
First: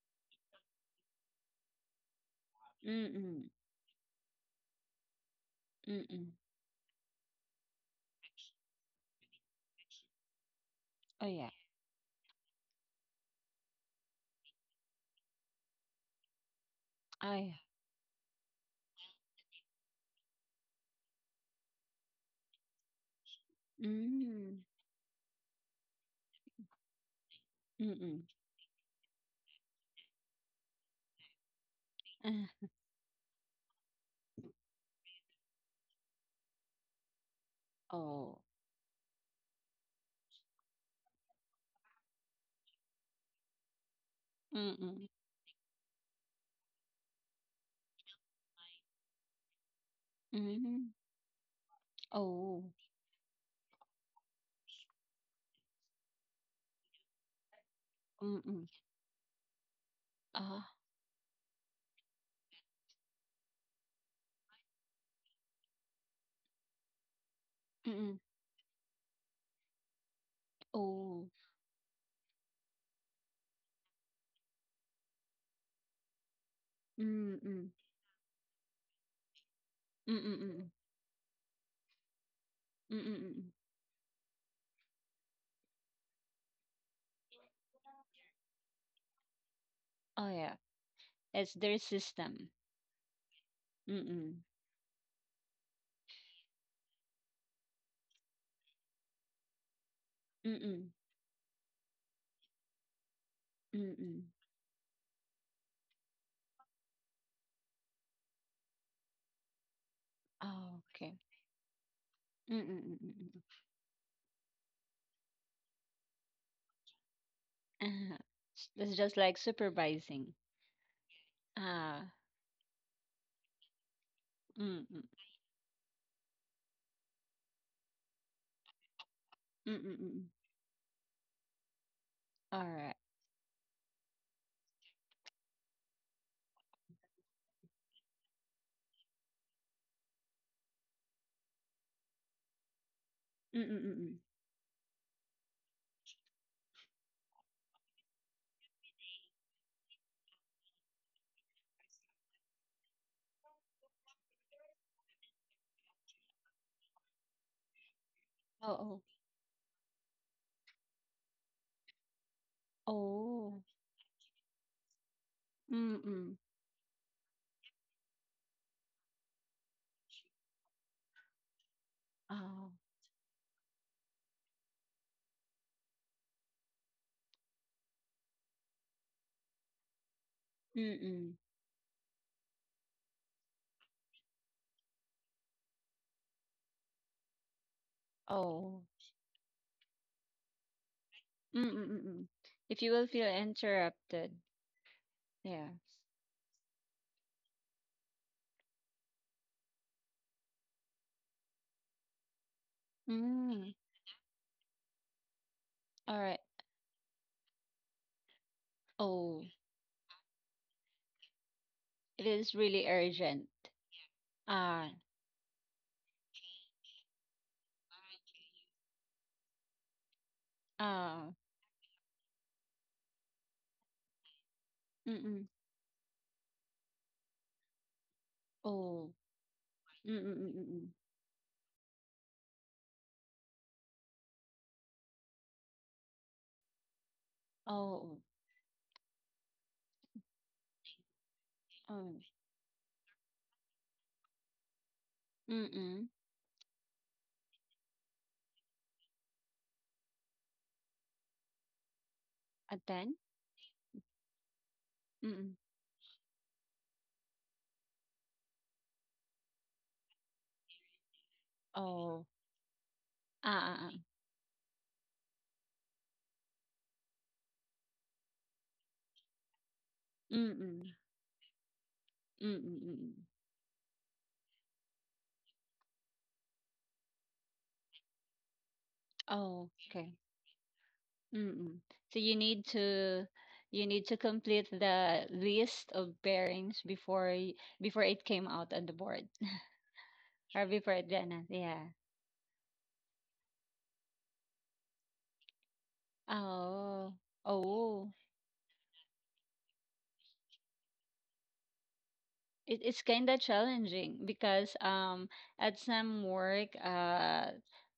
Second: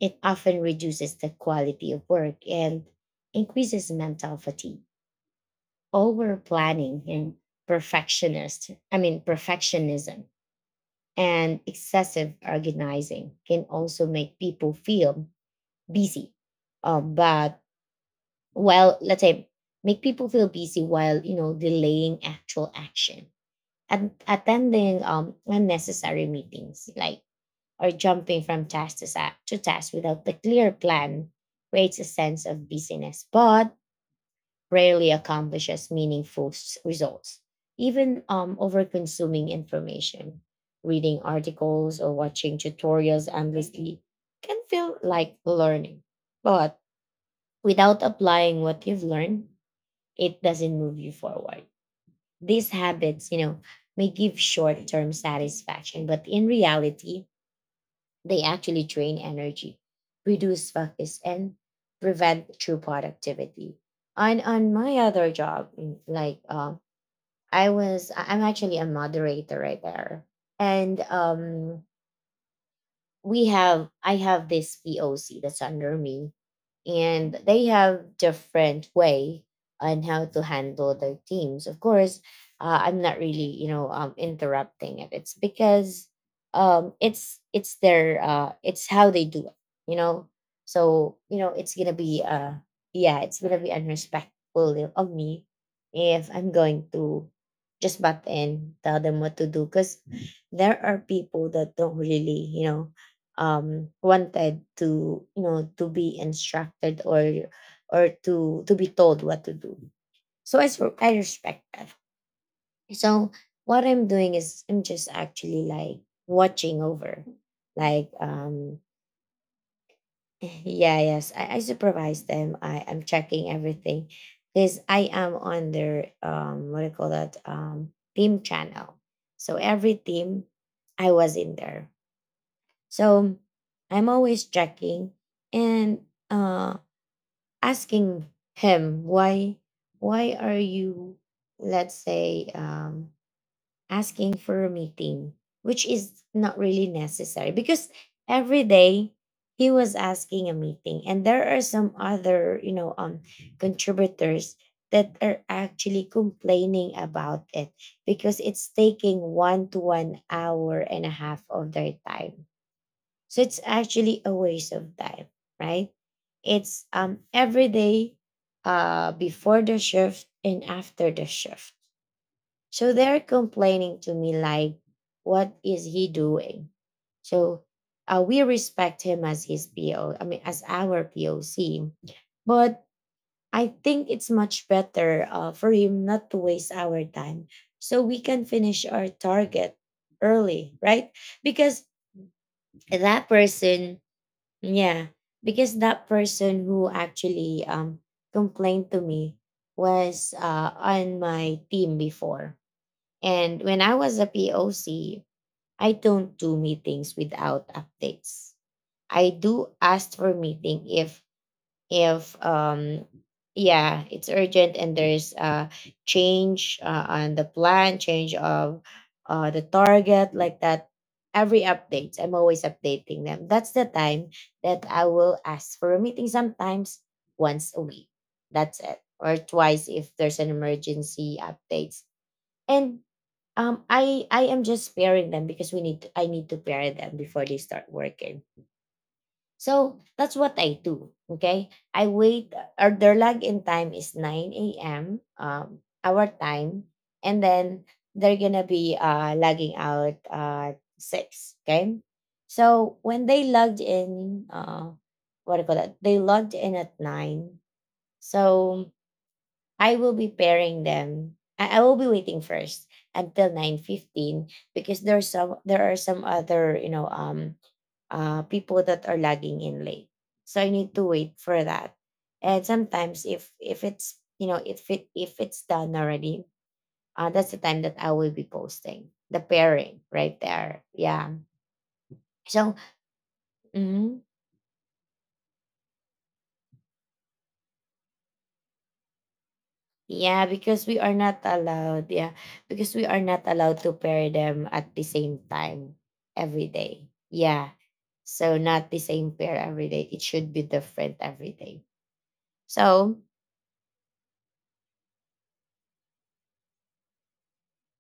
Speaker 1: it often reduces the quality of work and
Speaker 2: mm mm
Speaker 1: increases mental fatigue
Speaker 2: mm. Mm.
Speaker 1: over planning and perfectionism
Speaker 2: Oh, yeah.
Speaker 1: and excessive organizing can also make people feel busy.
Speaker 2: Ah, yeah.
Speaker 1: But while, let's say, make people feel busy while, you know, delaying actual action. And
Speaker 2: Mm
Speaker 1: attending unnecessary meetings, like, or
Speaker 2: mm mm.
Speaker 1: jumping from to task without a clear plan creates a sense of
Speaker 2: Ah.
Speaker 1: busyness. But rarely accomplishes results. Even
Speaker 2: Oh.
Speaker 1: over consuming information, reading articles or watching tutorials endlessly can
Speaker 2: Mm
Speaker 1: feel
Speaker 2: mm
Speaker 1: like learning. But without applying what you've learned, it doesn't
Speaker 2: mm.
Speaker 1: move you forward.
Speaker 2: Oh.
Speaker 1: These habits, you know, may give short term satisfaction, but in reality, they
Speaker 2: Mm mm.
Speaker 1: actually drain energy, reduce
Speaker 2: Ah.
Speaker 1: focus, and prevent true productivity. On my other job, mm, like
Speaker 2: Mm mm.
Speaker 1: I'm actually a moderator right there, and
Speaker 2: Oh.
Speaker 1: we have I have this POC that's under me, and
Speaker 2: Mm
Speaker 1: they
Speaker 2: mm
Speaker 1: have different way on
Speaker 2: mm
Speaker 1: how to
Speaker 2: mm mm
Speaker 1: handle their teams. Of course,
Speaker 2: mm
Speaker 1: I'm
Speaker 2: mm.
Speaker 1: not really
Speaker 2: Mm.
Speaker 1: interrupting it. It's because it's their it's how they do it. You know,
Speaker 2: Oh, yeah.
Speaker 1: so you know
Speaker 2: It's
Speaker 1: it's
Speaker 2: their
Speaker 1: gonna be
Speaker 2: system.
Speaker 1: yeah it's gonna be
Speaker 2: Mm mm
Speaker 1: unrespectful of me if I'm going to just butt in tell them what to do because
Speaker 2: mm
Speaker 1: there
Speaker 2: mm.
Speaker 1: are people that don't really
Speaker 2: Mm.
Speaker 1: wanted to to be instructed or to be told what to do, so
Speaker 2: Oh,
Speaker 1: I
Speaker 2: okay.
Speaker 1: respect that.
Speaker 2: Mm, mm, mm,
Speaker 1: So
Speaker 2: mm.
Speaker 1: what I'm doing is I'm just actually like watching over like
Speaker 2: Uh-huh. It's just like supervising.
Speaker 1: yeah, yes, I
Speaker 2: Ah,
Speaker 1: supervise them, I'm checking everything
Speaker 2: mm,
Speaker 1: because
Speaker 2: mm. Mm.
Speaker 1: I am on their what do you call that team channel, so
Speaker 2: Mm,
Speaker 1: every
Speaker 2: mm, mm,
Speaker 1: team I was in there.
Speaker 2: all right.
Speaker 1: So I'm always checking and uh, asking him why are you, let's say,
Speaker 2: Mm. Mm, mm,
Speaker 1: asking for a meeting, which is not really necessary because every day he was asking a meeting, and there are some other contributors that are actually complaining about it because it's
Speaker 2: oh.
Speaker 1: taking one to one hour and a half of their time,
Speaker 2: Oh,
Speaker 1: so it's
Speaker 2: oh,
Speaker 1: actually a waste of time, right?
Speaker 2: mm. Mm,
Speaker 1: It's every day before the shift and after the shift.
Speaker 2: oh, oh,
Speaker 1: So they're complaining to me like, what is he doing? So we respect him as his PO, I mean as
Speaker 2: mm,
Speaker 1: our
Speaker 2: mm.
Speaker 1: POC. But I think it's much better for him not to waste our time so we can
Speaker 2: Oh.
Speaker 1: finish our target early, right?
Speaker 2: Mm,
Speaker 1: Because
Speaker 2: mm, mm, mm. If you will
Speaker 1: that
Speaker 2: feel
Speaker 1: person,
Speaker 2: interrupted,
Speaker 1: yeah,
Speaker 2: yeah.
Speaker 1: because that person who actually complained to me was on my team before. And
Speaker 2: Mm.
Speaker 1: when I was a POC, I
Speaker 2: All
Speaker 1: don't
Speaker 2: right.
Speaker 1: do meetings without updates. I
Speaker 2: Oh,
Speaker 1: do ask for meeting if
Speaker 2: it
Speaker 1: if
Speaker 2: is really
Speaker 1: um
Speaker 2: urgent.
Speaker 1: yeah, it's urgent and
Speaker 2: Ah,
Speaker 1: there's a change on the plan, change of the target, like that.
Speaker 2: ah,
Speaker 1: Every updates I'm always updating them, that's the time that I
Speaker 2: mm,
Speaker 1: will
Speaker 2: mm.
Speaker 1: ask for a meeting sometimes once a week, that's it,
Speaker 2: Oh,
Speaker 1: or twice if
Speaker 2: mm, mm,
Speaker 1: there's an
Speaker 2: mm, mm, mm.
Speaker 1: emergency updates. And I am just pairing them because I need to pair them before they start
Speaker 2: Oh,
Speaker 1: working, so that's what I do. Okay. I
Speaker 2: um,
Speaker 1: wait, or their login time is 9 a.m.
Speaker 2: mm-mm.
Speaker 1: Our time. And then they're going to be logging out at 6. Okay.
Speaker 2: A
Speaker 1: So
Speaker 2: 10?
Speaker 1: when they logged in, what do you call that? they logged in at 9. So I will be pairing them. I will be
Speaker 2: Oh,
Speaker 1: waiting first until
Speaker 2: ah, ah,
Speaker 1: 9:15 because there are some other people that are lagging in late.
Speaker 2: oo.
Speaker 1: So I need
Speaker 2: Mm.
Speaker 1: to wait for that.
Speaker 2: Mm,
Speaker 1: And
Speaker 2: mm.
Speaker 1: sometimes if it's if it's done already, that's the time that I will be posting the pairing
Speaker 2: Okay.
Speaker 1: right there. Yeah.
Speaker 2: Mm. So
Speaker 1: So
Speaker 2: you need to
Speaker 1: mhm,
Speaker 2: complete the list of bearings before y before it came out on the board
Speaker 1: yeah,
Speaker 2: or
Speaker 1: because
Speaker 2: before
Speaker 1: we
Speaker 2: it
Speaker 1: are
Speaker 2: got
Speaker 1: not
Speaker 2: announced. Yeah.
Speaker 1: allowed. Yeah, because we are not allowed to pair them at the same time every day.
Speaker 2: Oh.
Speaker 1: Yeah.
Speaker 2: Oh.
Speaker 1: So not the same pair every day. It should be different every day.
Speaker 2: It, it's
Speaker 1: So
Speaker 2: kind of challenging because at some work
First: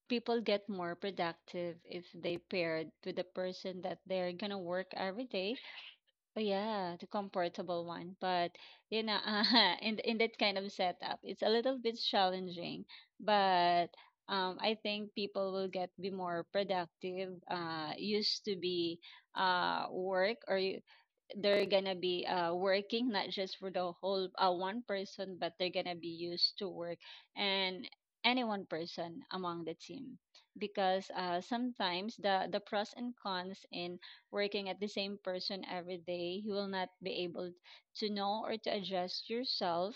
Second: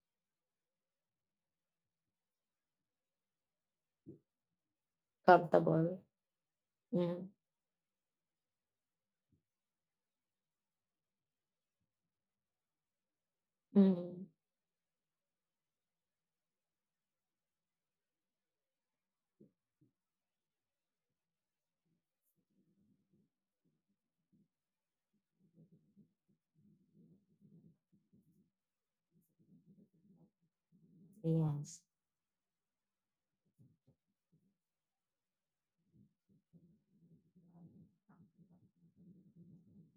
Speaker 2: people get more productive if they paired with the person that they're gonna work every day.
Speaker 1: comfortable.
Speaker 2: Oh, yeah, the
Speaker 1: Mhm.
Speaker 2: comfortable one. But you know, in that kind of setup, it's a little bit challenging. But
Speaker 1: Mhm.
Speaker 2: I think people will get be more productive. Used to be work or you they're gonna be working not just for the whole one person but they're gonna be used to work and any one person among the team because
Speaker 1: Yes.
Speaker 2: sometimes the pros and cons in working at the same person every day you will not be able to know or to adjust yourself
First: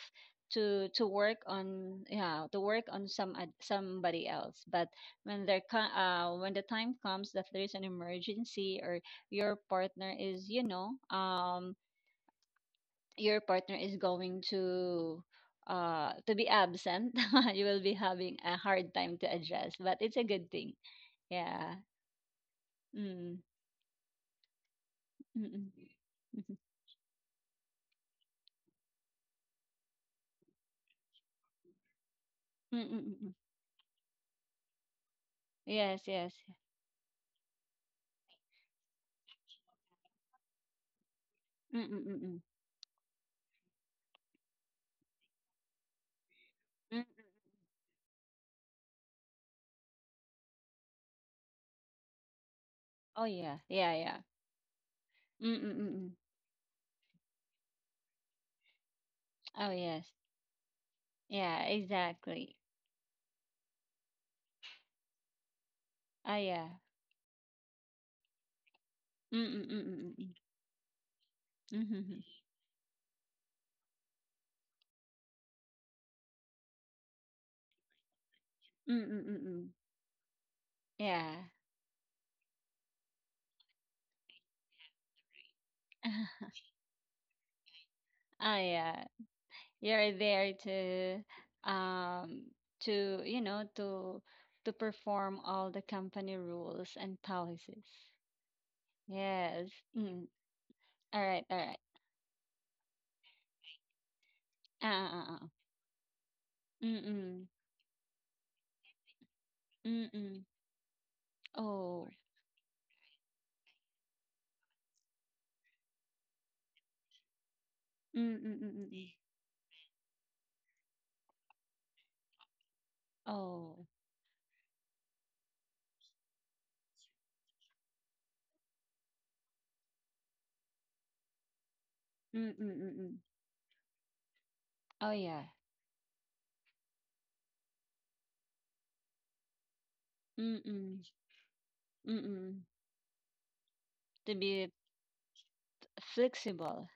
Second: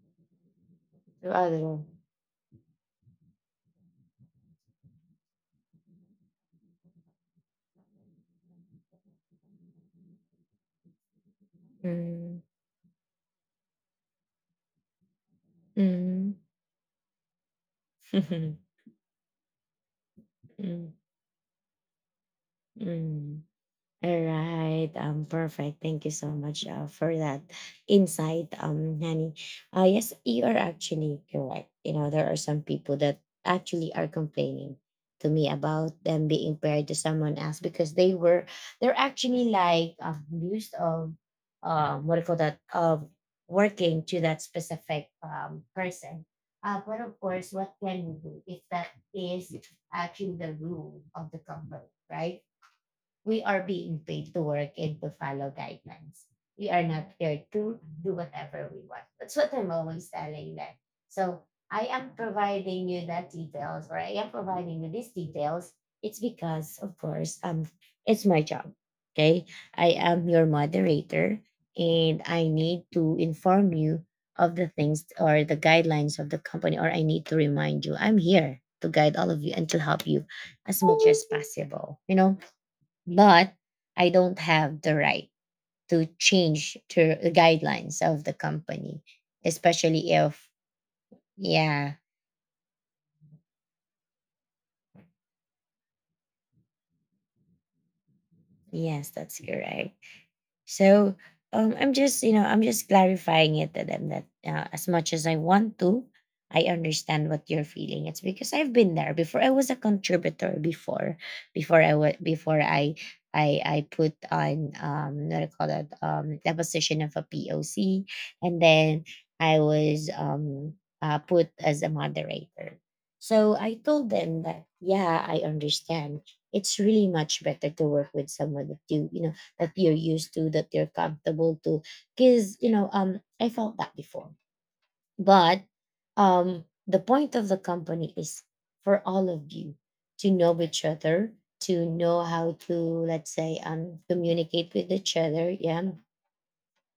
Speaker 2: to
Speaker 1: So
Speaker 2: work
Speaker 1: other.
Speaker 2: on yeah to work on somebody else but when when the time comes that there is an emergency or your partner is you know
Speaker 1: Mm.
Speaker 2: your partner is going
Speaker 1: Mm.
Speaker 2: to be absent you will be having a hard time to adjust, but it's a good thing.
Speaker 1: Mm.
Speaker 2: Yeah. Mm.
Speaker 1: Mm. All right.
Speaker 2: Mm-mm.
Speaker 1: Perfect. Thank you so
Speaker 2: Mhm.
Speaker 1: much for that insight, Nani. Yes, you are actually correct. You know, there are some people that
Speaker 2: Mm-mm-mm.
Speaker 1: actually are complaining to me about
Speaker 2: Yes,
Speaker 1: them
Speaker 2: yes.
Speaker 1: being paired to someone else because they're actually like abused of what do you call
Speaker 2: Mm-mm-mm.
Speaker 1: that of working to that specific person. But
Speaker 2: Mm.
Speaker 1: of course, what can we do if that is actually the rule of the company, right?
Speaker 2: Oh,
Speaker 1: We
Speaker 2: yeah,
Speaker 1: are
Speaker 2: yeah,
Speaker 1: being
Speaker 2: yeah.
Speaker 1: paid to work and to follow
Speaker 2: Mm-mm-mm.
Speaker 1: guidelines. We are not here to do whatever we want. That's what I'm
Speaker 2: Oh, yes.
Speaker 1: always telling them. So
Speaker 2: Yeah,
Speaker 1: I am
Speaker 2: exactly.
Speaker 1: providing you that details, or I am providing you these details. It's
Speaker 2: Oh, yeah.
Speaker 1: because, of course, it's my job. Okay, I am
Speaker 2: Mm-mm-mm.
Speaker 1: your moderator, and
Speaker 2: Mm-mm-mm.
Speaker 1: I need to inform you of the things or the guidelines of the company, or I need to remind you. I'm here to guide all of you and
Speaker 2: Mm-mm-mm.
Speaker 1: to help you as much as
Speaker 2: Yeah.
Speaker 1: possible. You know, but I don't have the right to
Speaker 2: Oh,
Speaker 1: change to the guidelines of the company,
Speaker 2: yeah.
Speaker 1: especially
Speaker 2: You're
Speaker 1: if
Speaker 2: there
Speaker 1: yeah,
Speaker 2: um to to perform all the company rules and policies.
Speaker 1: yes, that's
Speaker 2: Yes.
Speaker 1: correct.
Speaker 2: Mm.
Speaker 1: So
Speaker 2: All right, all right.
Speaker 1: I'm just, you know, I'm just clarifying it to them that as much as I
Speaker 2: Ah.
Speaker 1: want to, I understand what
Speaker 2: Mm-mm,
Speaker 1: you're feeling. It's because I've been there before. I was a
Speaker 2: mm-mm.
Speaker 1: contributor before,
Speaker 2: Oh.
Speaker 1: before I put on what do you call that, the position of a POC, and
Speaker 2: Mm-mm,
Speaker 1: then I was put as a moderator. So I
Speaker 2: oh.
Speaker 1: told them that yeah, I understand. It's really much better to work with someone that you know, that you're used to, that you're comfortable to because
Speaker 2: Mm-mm,
Speaker 1: I felt that before.
Speaker 2: oh, yeah.
Speaker 1: But the point of the company is for all of you to know each
Speaker 2: Mm-mm,
Speaker 1: other, to know how
Speaker 2: mm-mm.
Speaker 1: to, let's say,
Speaker 2: To be
Speaker 1: communicate with each other. Yeah,
Speaker 2: flexible.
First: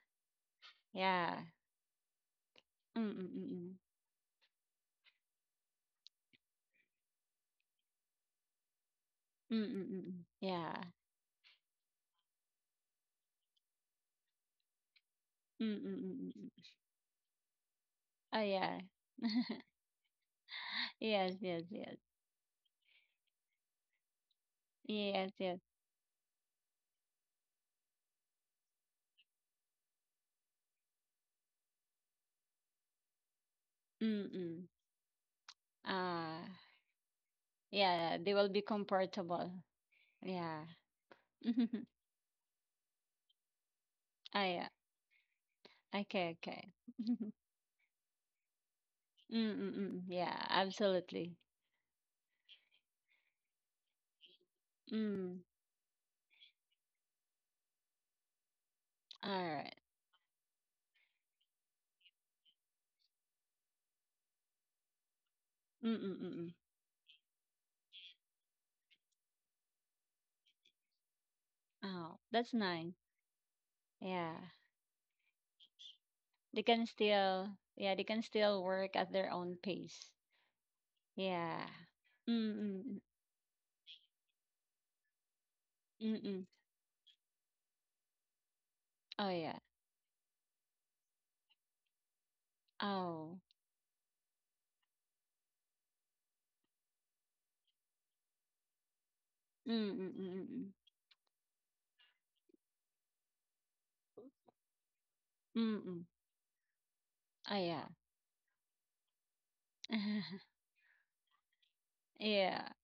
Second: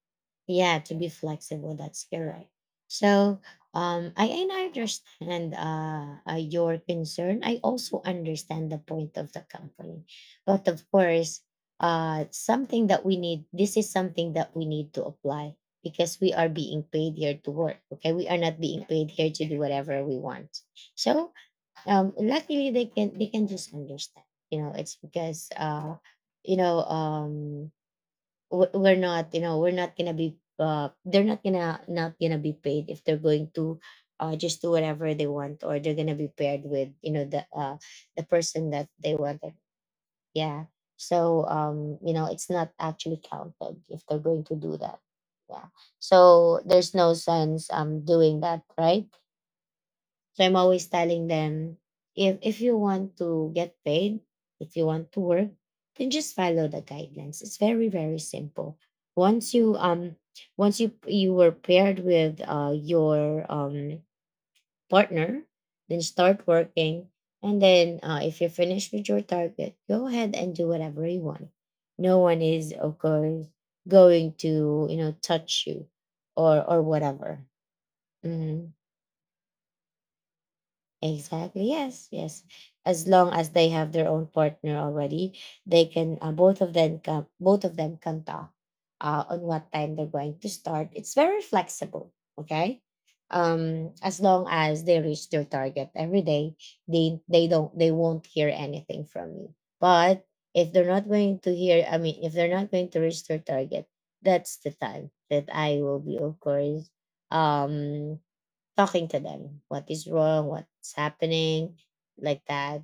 Speaker 1: yeah, to be
Speaker 2: Yeah.
Speaker 1: flexible, that's correct. So
Speaker 2: Mm-mm,
Speaker 1: I and I understand your concern, I also understand the point of the company.
Speaker 2: mm-mm.
Speaker 1: But
Speaker 2: Yeah.
Speaker 1: of course, something that we need this is something that we need to apply because
Speaker 2: Mm-mm,
Speaker 1: we are being paid here to work. Okay, we are
Speaker 2: oh,
Speaker 1: not
Speaker 2: yeah.
Speaker 1: being paid here to do whatever we want. So
Speaker 2: Yes, yes, yes.
Speaker 1: luckily they can just understand, you know. It's
Speaker 2: Yes,
Speaker 1: because
Speaker 2: yes.
Speaker 1: you know um we're not, you know, we're not gonna be they're not gonna be paid if they're going to just
Speaker 2: Mm-mm.
Speaker 1: do whatever they want, or they're gonna be
Speaker 2: Ah,
Speaker 1: paired with, you know,
Speaker 2: yeah,
Speaker 1: the
Speaker 2: they will be
Speaker 1: person that they
Speaker 2: comfortable.
Speaker 1: wanted.
Speaker 2: Yeah.
Speaker 1: Yeah. So you know, it's not actually counted if they're going
Speaker 2: Ah,
Speaker 1: to
Speaker 2: yeah.
Speaker 1: do that. Yeah.
Speaker 2: Okay,
Speaker 1: So
Speaker 2: okay.
Speaker 1: there's no sense doing that, right?
Speaker 2: Mm-mm-mm.
Speaker 1: So
Speaker 2: Yeah,
Speaker 1: I'm always telling
Speaker 2: absolutely.
Speaker 1: them, if you want to get paid, if you want to
Speaker 2: Mm.
Speaker 1: work, then just follow the guidelines. It's very very simple.
Speaker 2: All
Speaker 1: Once
Speaker 2: right.
Speaker 1: you um once you were paired with your partner, then start
Speaker 2: Mm-mm-mm.
Speaker 1: working. And then if you're finished with your target, go ahead and do whatever you want. No
Speaker 2: Oh,
Speaker 1: one
Speaker 2: that's
Speaker 1: is,
Speaker 2: nice.
Speaker 1: of course,
Speaker 2: Yeah.
Speaker 1: going to touch you, or
Speaker 2: They
Speaker 1: or
Speaker 2: can
Speaker 1: whatever.
Speaker 2: still, yeah, they can still
Speaker 1: Mhm.
Speaker 2: work at their own pace. Yeah.
Speaker 1: Exactly. Yes. Yes.
Speaker 2: Mm-mm.
Speaker 1: As long as they have their own partner already, they can
Speaker 2: Mm-mm.
Speaker 1: both of them can talk
Speaker 2: Oh,
Speaker 1: on
Speaker 2: yeah.
Speaker 1: what time they're going to start. It's very flexible. Okay.
Speaker 2: Oh.
Speaker 1: As long as they reach their target every day, they won't hear anything from you. But
Speaker 2: Mm-mm-mm.
Speaker 1: if they're not going to hear, I mean, if they're not going to reach their target, that's the time that I will
Speaker 2: Mm-mm.
Speaker 1: be, of course,
Speaker 2: Oh, yeah.
Speaker 1: um talking to them. What is wrong, what's happening, like
Speaker 2: Yeah.
Speaker 1: that.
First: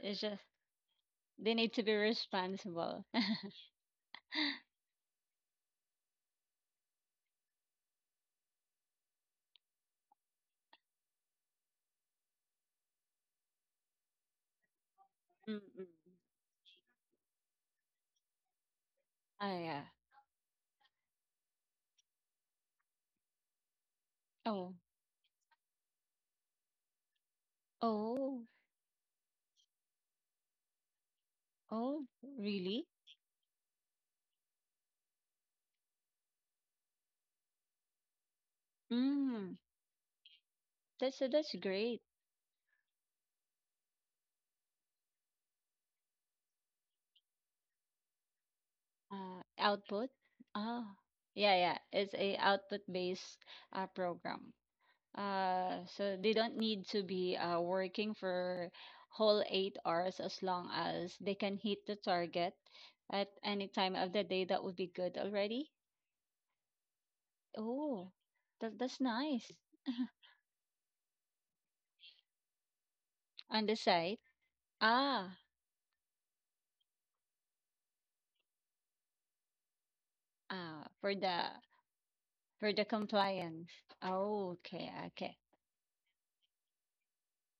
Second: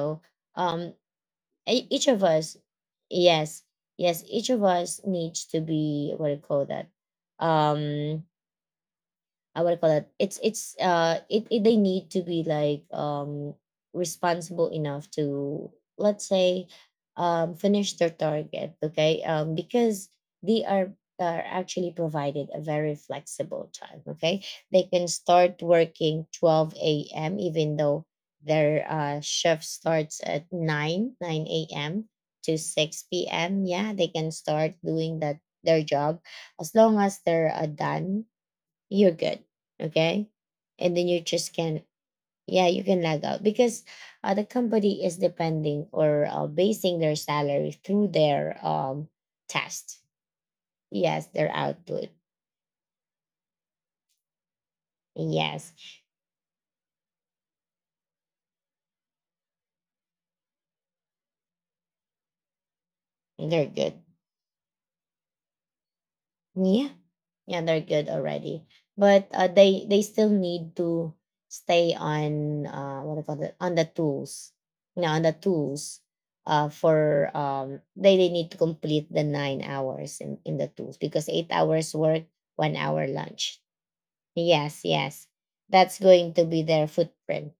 Speaker 2: It's just,
Speaker 1: um
Speaker 2: they need to be
Speaker 1: each of us,
Speaker 2: responsible.
Speaker 1: yes, yes, each of us needs to be, what do you call that, um I would call it, they need to be, like, responsible enough
Speaker 2: Mm,
Speaker 1: to,
Speaker 2: mm.
Speaker 1: let's say, finish their target. Okay.
Speaker 2: Ah, yeah.
Speaker 1: Because they are actually provided a very flexible time. Okay,
Speaker 2: Oh,
Speaker 1: they can start working 12 a.m., even though
Speaker 2: oh,
Speaker 1: their shift starts at 9
Speaker 2: oh,
Speaker 1: a.m to
Speaker 2: really?
Speaker 1: 6 p.m. Yeah, they can start doing that, their job, as long as they're done. You're good.
Speaker 2: Mm,
Speaker 1: Okay. And then
Speaker 2: that's
Speaker 1: you
Speaker 2: so
Speaker 1: just
Speaker 2: that's
Speaker 1: can,
Speaker 2: great.
Speaker 1: yeah, you can lag out because the company is depending or, basing their salary through their test.
Speaker 2: Output. Ah,
Speaker 1: Yes, their
Speaker 2: yeah, yeah.
Speaker 1: output.
Speaker 2: It's a output-based program.
Speaker 1: Yes,
Speaker 2: So they don't need to be working for whole 8 hours as long as they can hit the target at
Speaker 1: they're
Speaker 2: any time
Speaker 1: good.
Speaker 2: of the day. That would be good already.
Speaker 1: Yeah, yeah, they're good
Speaker 2: Oh,
Speaker 1: already,
Speaker 2: that that's
Speaker 1: but
Speaker 2: nice.
Speaker 1: they still need to stay on, what do you call it,
Speaker 2: On
Speaker 1: on
Speaker 2: the
Speaker 1: the
Speaker 2: side.
Speaker 1: tools, you know, on the
Speaker 2: Ah,
Speaker 1: tools. For they need to complete the 9 hours in the
Speaker 2: ah,
Speaker 1: tools
Speaker 2: for
Speaker 1: because eight
Speaker 2: the
Speaker 1: hours work,
Speaker 2: for
Speaker 1: one
Speaker 2: the
Speaker 1: hour lunch.
Speaker 2: compliance. Oh,
Speaker 1: Yes,
Speaker 2: okay,
Speaker 1: yes,
Speaker 2: okay.
Speaker 1: that's going to be their footprint.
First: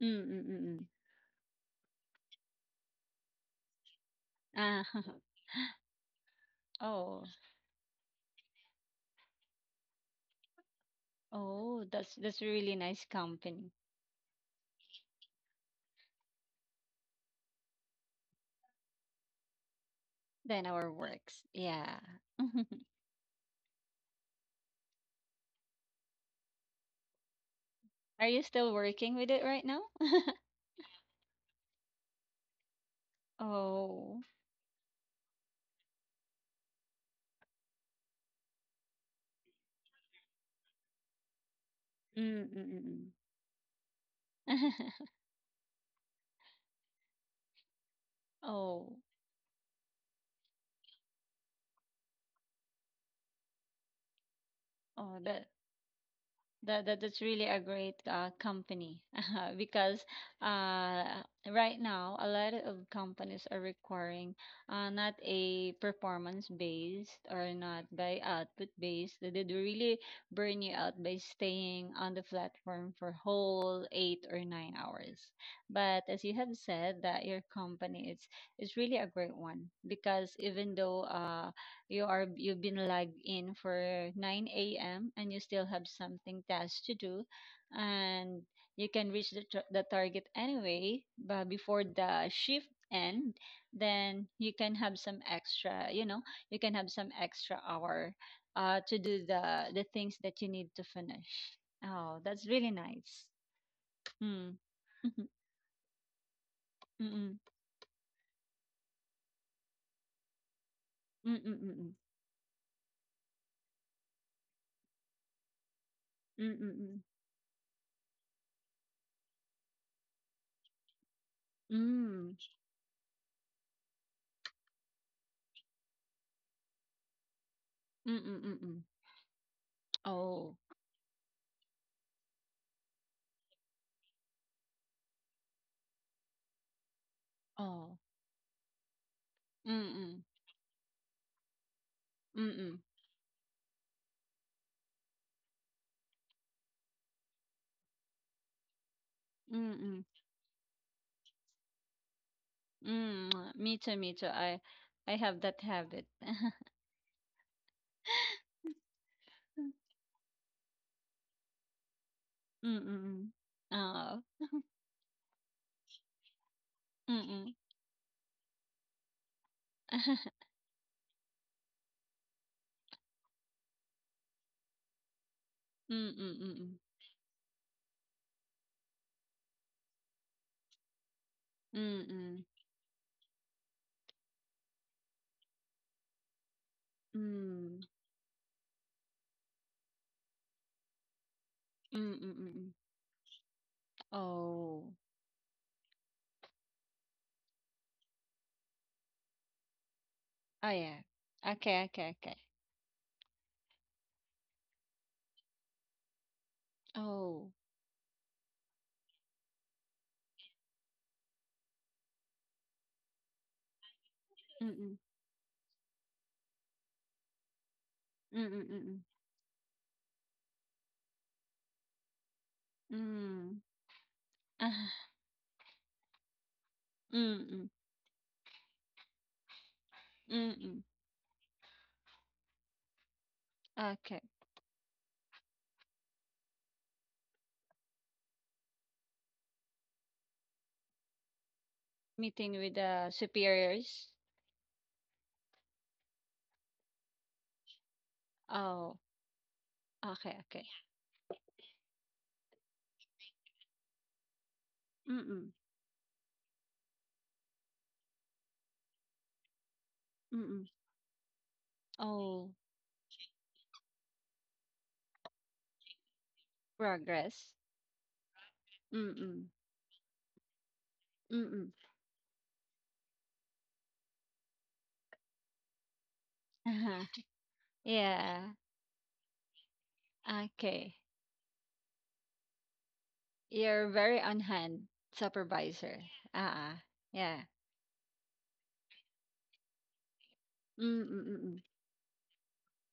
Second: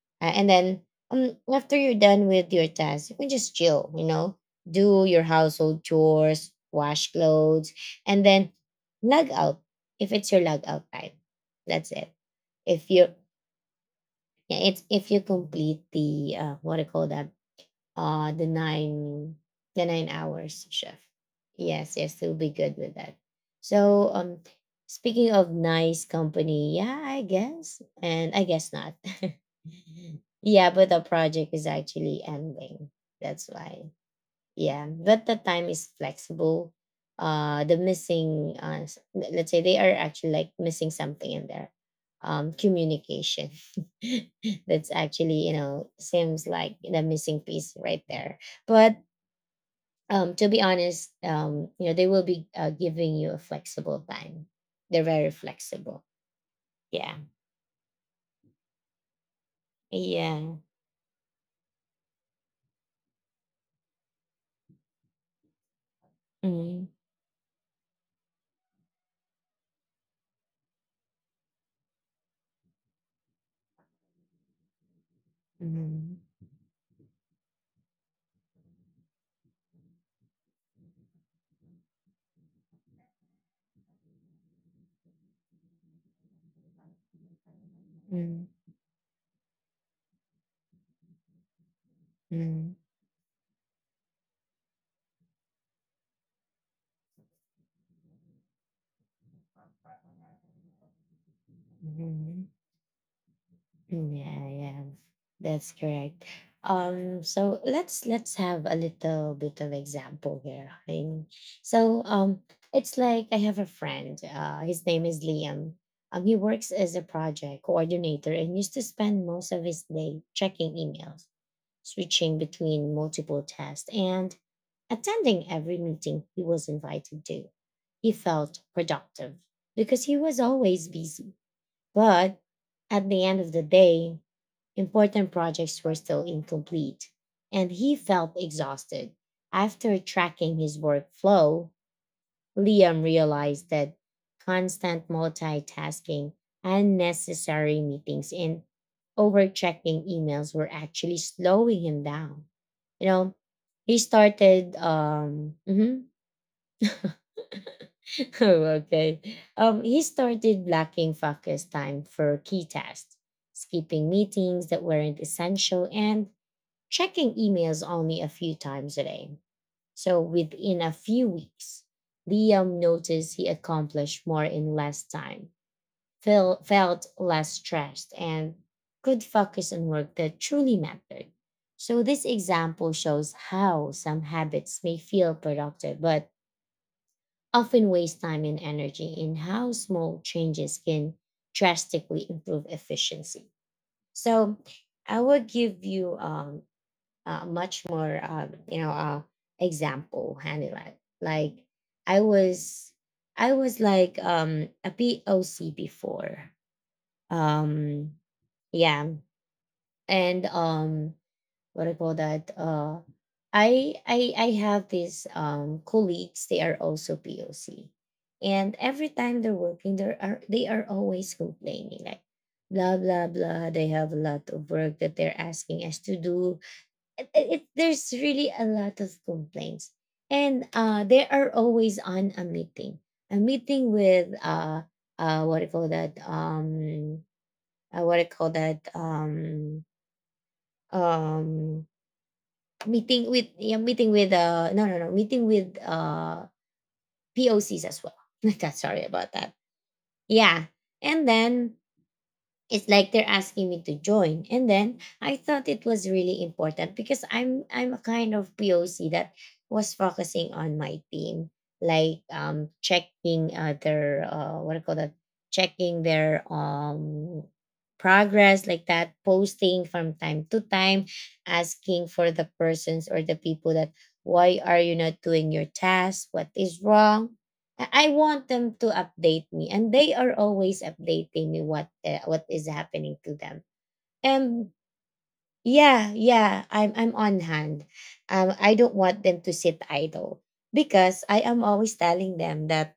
Speaker 2: Mm, mm,
Speaker 1: And
Speaker 2: mm,
Speaker 1: then
Speaker 2: mm.
Speaker 1: after you're done with your task, you can just chill, you know,
Speaker 2: Ah,
Speaker 1: do your household chores, wash
Speaker 2: oh,
Speaker 1: clothes, and then log out if it's your log out time.
Speaker 2: oh,
Speaker 1: That's it.
Speaker 2: that's a really
Speaker 1: If
Speaker 2: nice
Speaker 1: you
Speaker 2: company.
Speaker 1: Yeah, it's, if you complete the what do you call that, uh the nine the 9 hours
Speaker 2: Then our
Speaker 1: shift,
Speaker 2: works.
Speaker 1: yes,
Speaker 2: Yeah.
Speaker 1: yes, he'll be good with that. So speaking of nice company, yeah, I guess
Speaker 2: Are
Speaker 1: and I
Speaker 2: you
Speaker 1: guess
Speaker 2: still
Speaker 1: not.
Speaker 2: working with it right now?
Speaker 1: Yeah, but the project is actually ending, that's why.
Speaker 2: Oh.
Speaker 1: Yeah, but the time is flexible. The missing, let's say they are actually like missing something in there.
Speaker 2: Mm, mm, mm.
Speaker 1: Communication.
Speaker 2: Mm.
Speaker 1: That's actually, you know, seems like the missing piece right there. But
Speaker 2: Oh,
Speaker 1: to be honest, they will be giving you a flexible time. They're
Speaker 2: oh,
Speaker 1: very
Speaker 2: that
Speaker 1: flexible.
Speaker 2: That
Speaker 1: Yeah.
Speaker 2: that's really a great company because
Speaker 1: Yeah.
Speaker 2: uh, right now a lot of companies are requiring not a performance
Speaker 1: Mm-hmm.
Speaker 2: based or not by output based. They really burn you out by staying on the platform for whole 8 or 9 hours. But
Speaker 1: Mm-hmm.
Speaker 2: as you have said, that your company is really a great one because even though you are you've been logged in for 9 a.m. and you still have something tasks to do,
Speaker 1: Mm-hmm.
Speaker 2: and you can reach the target anyway, but before the shift
Speaker 1: Mm-hmm.
Speaker 2: end, then you can have some extra. You know, you can have some extra hour, to do the things that you need to finish. Oh,
Speaker 1: Mm-hmm.
Speaker 2: that's really nice.
Speaker 1: Yeah,
Speaker 2: Mm.
Speaker 1: yeah, that's correct. Um,
Speaker 2: Mm-mm.
Speaker 1: so let's have a little bit of example here. Hein.
Speaker 2: Mm-mm. Mm-mm.
Speaker 1: So it's like I have a friend. His name is Liam. He works as a
Speaker 2: Mm-mm.
Speaker 1: project coordinator and used to spend most of his day checking emails, switching
Speaker 2: Mm.
Speaker 1: between multiple tasks, and attending every meeting he was invited to. He
Speaker 2: Mm-mm.
Speaker 1: felt
Speaker 2: Mm-mm.
Speaker 1: productive because he was
Speaker 2: Oh.
Speaker 1: always busy, but at the end of the day, important projects were still incomplete, and he
Speaker 2: Oh.
Speaker 1: felt exhausted. After
Speaker 2: Mm-mm.
Speaker 1: tracking his workflow,
Speaker 2: Mm-mm.
Speaker 1: Liam realized that constant multitasking, unnecessary meetings, and overchecking
Speaker 2: Mm,
Speaker 1: emails were actually slowing him down. You
Speaker 2: mm,
Speaker 1: know,
Speaker 2: mm. Me
Speaker 1: he
Speaker 2: too, me too.
Speaker 1: started
Speaker 2: I have that
Speaker 1: mhm.
Speaker 2: habit.
Speaker 1: Oh, okay. He started lacking focus time for key tasks,
Speaker 2: Mm-mm.
Speaker 1: skipping
Speaker 2: Oh.
Speaker 1: meetings that weren't essential, and checking
Speaker 2: Mm-mm.
Speaker 1: emails only a few times a day. So within a few weeks, Liam noticed he accomplished more in less time,
Speaker 2: Mm-mm.
Speaker 1: felt less stressed, and could focus on work that truly mattered. So, this
Speaker 2: Mm-mm.
Speaker 1: example shows how some habits may feel productive, but
Speaker 2: Mm.
Speaker 1: often waste time and energy, and how small changes can drastically improve
Speaker 2: Mm-mm.
Speaker 1: efficiency. So,
Speaker 2: Oh.
Speaker 1: I will give you much more example,
Speaker 2: Oh,
Speaker 1: Hannibal.
Speaker 2: yeah.
Speaker 1: Like
Speaker 2: Okay, okay,
Speaker 1: I
Speaker 2: okay.
Speaker 1: was I was like a POC before.
Speaker 2: Oh.
Speaker 1: Um yeah. And what I call that? I have
Speaker 2: Mm-mm.
Speaker 1: these colleagues, they are also POC. And
Speaker 2: Mm-mm.
Speaker 1: every time they're working, there are they are always complaining, like, blah blah
Speaker 2: Mm.
Speaker 1: blah. They have a lot of work
Speaker 2: Ah.
Speaker 1: that they're asking us to do,
Speaker 2: Mm-mm.
Speaker 1: there's really a lot of complaints, and
Speaker 2: Mm-mm.
Speaker 1: they are always on a meeting, a meeting
Speaker 2: Okay.
Speaker 1: with what do you call that, what do you call that, um
Speaker 2: Meeting with the
Speaker 1: meeting with, yeah, meeting
Speaker 2: superiors.
Speaker 1: with, no, no, no, meeting with pocs as well. Like that.
Speaker 2: Oh.
Speaker 1: Sorry about that.
Speaker 2: Okay,
Speaker 1: Yeah.
Speaker 2: okay.
Speaker 1: And then, it's like they're asking me to join, and then I
Speaker 2: Mm-mm.
Speaker 1: thought it was really important because I'm a kind of poc that was focusing
Speaker 2: Mm-mm.
Speaker 1: on my team, like,
Speaker 2: Oh.
Speaker 1: checking their what do you call that, checking their
Speaker 2: Progress.
Speaker 1: progress, like that,
Speaker 2: Mm-mm.
Speaker 1: posting from time to time,
Speaker 2: Mm-mm.
Speaker 1: asking for the persons or the people that, why are you not doing your task, what is
Speaker 2: Uh-huh.
Speaker 1: wrong? I want
Speaker 2: Yeah.
Speaker 1: them to update me, and they are always
Speaker 2: Okay.
Speaker 1: updating me what, what is happening to them.
Speaker 2: You're very on
Speaker 1: And
Speaker 2: hand supervisor.
Speaker 1: yeah, yeah,
Speaker 2: Uh-uh.
Speaker 1: I'm on
Speaker 2: Yeah.
Speaker 1: hand. I don't want them to sit idle because I am
Speaker 2: Mm-mm.
Speaker 1: always telling them that,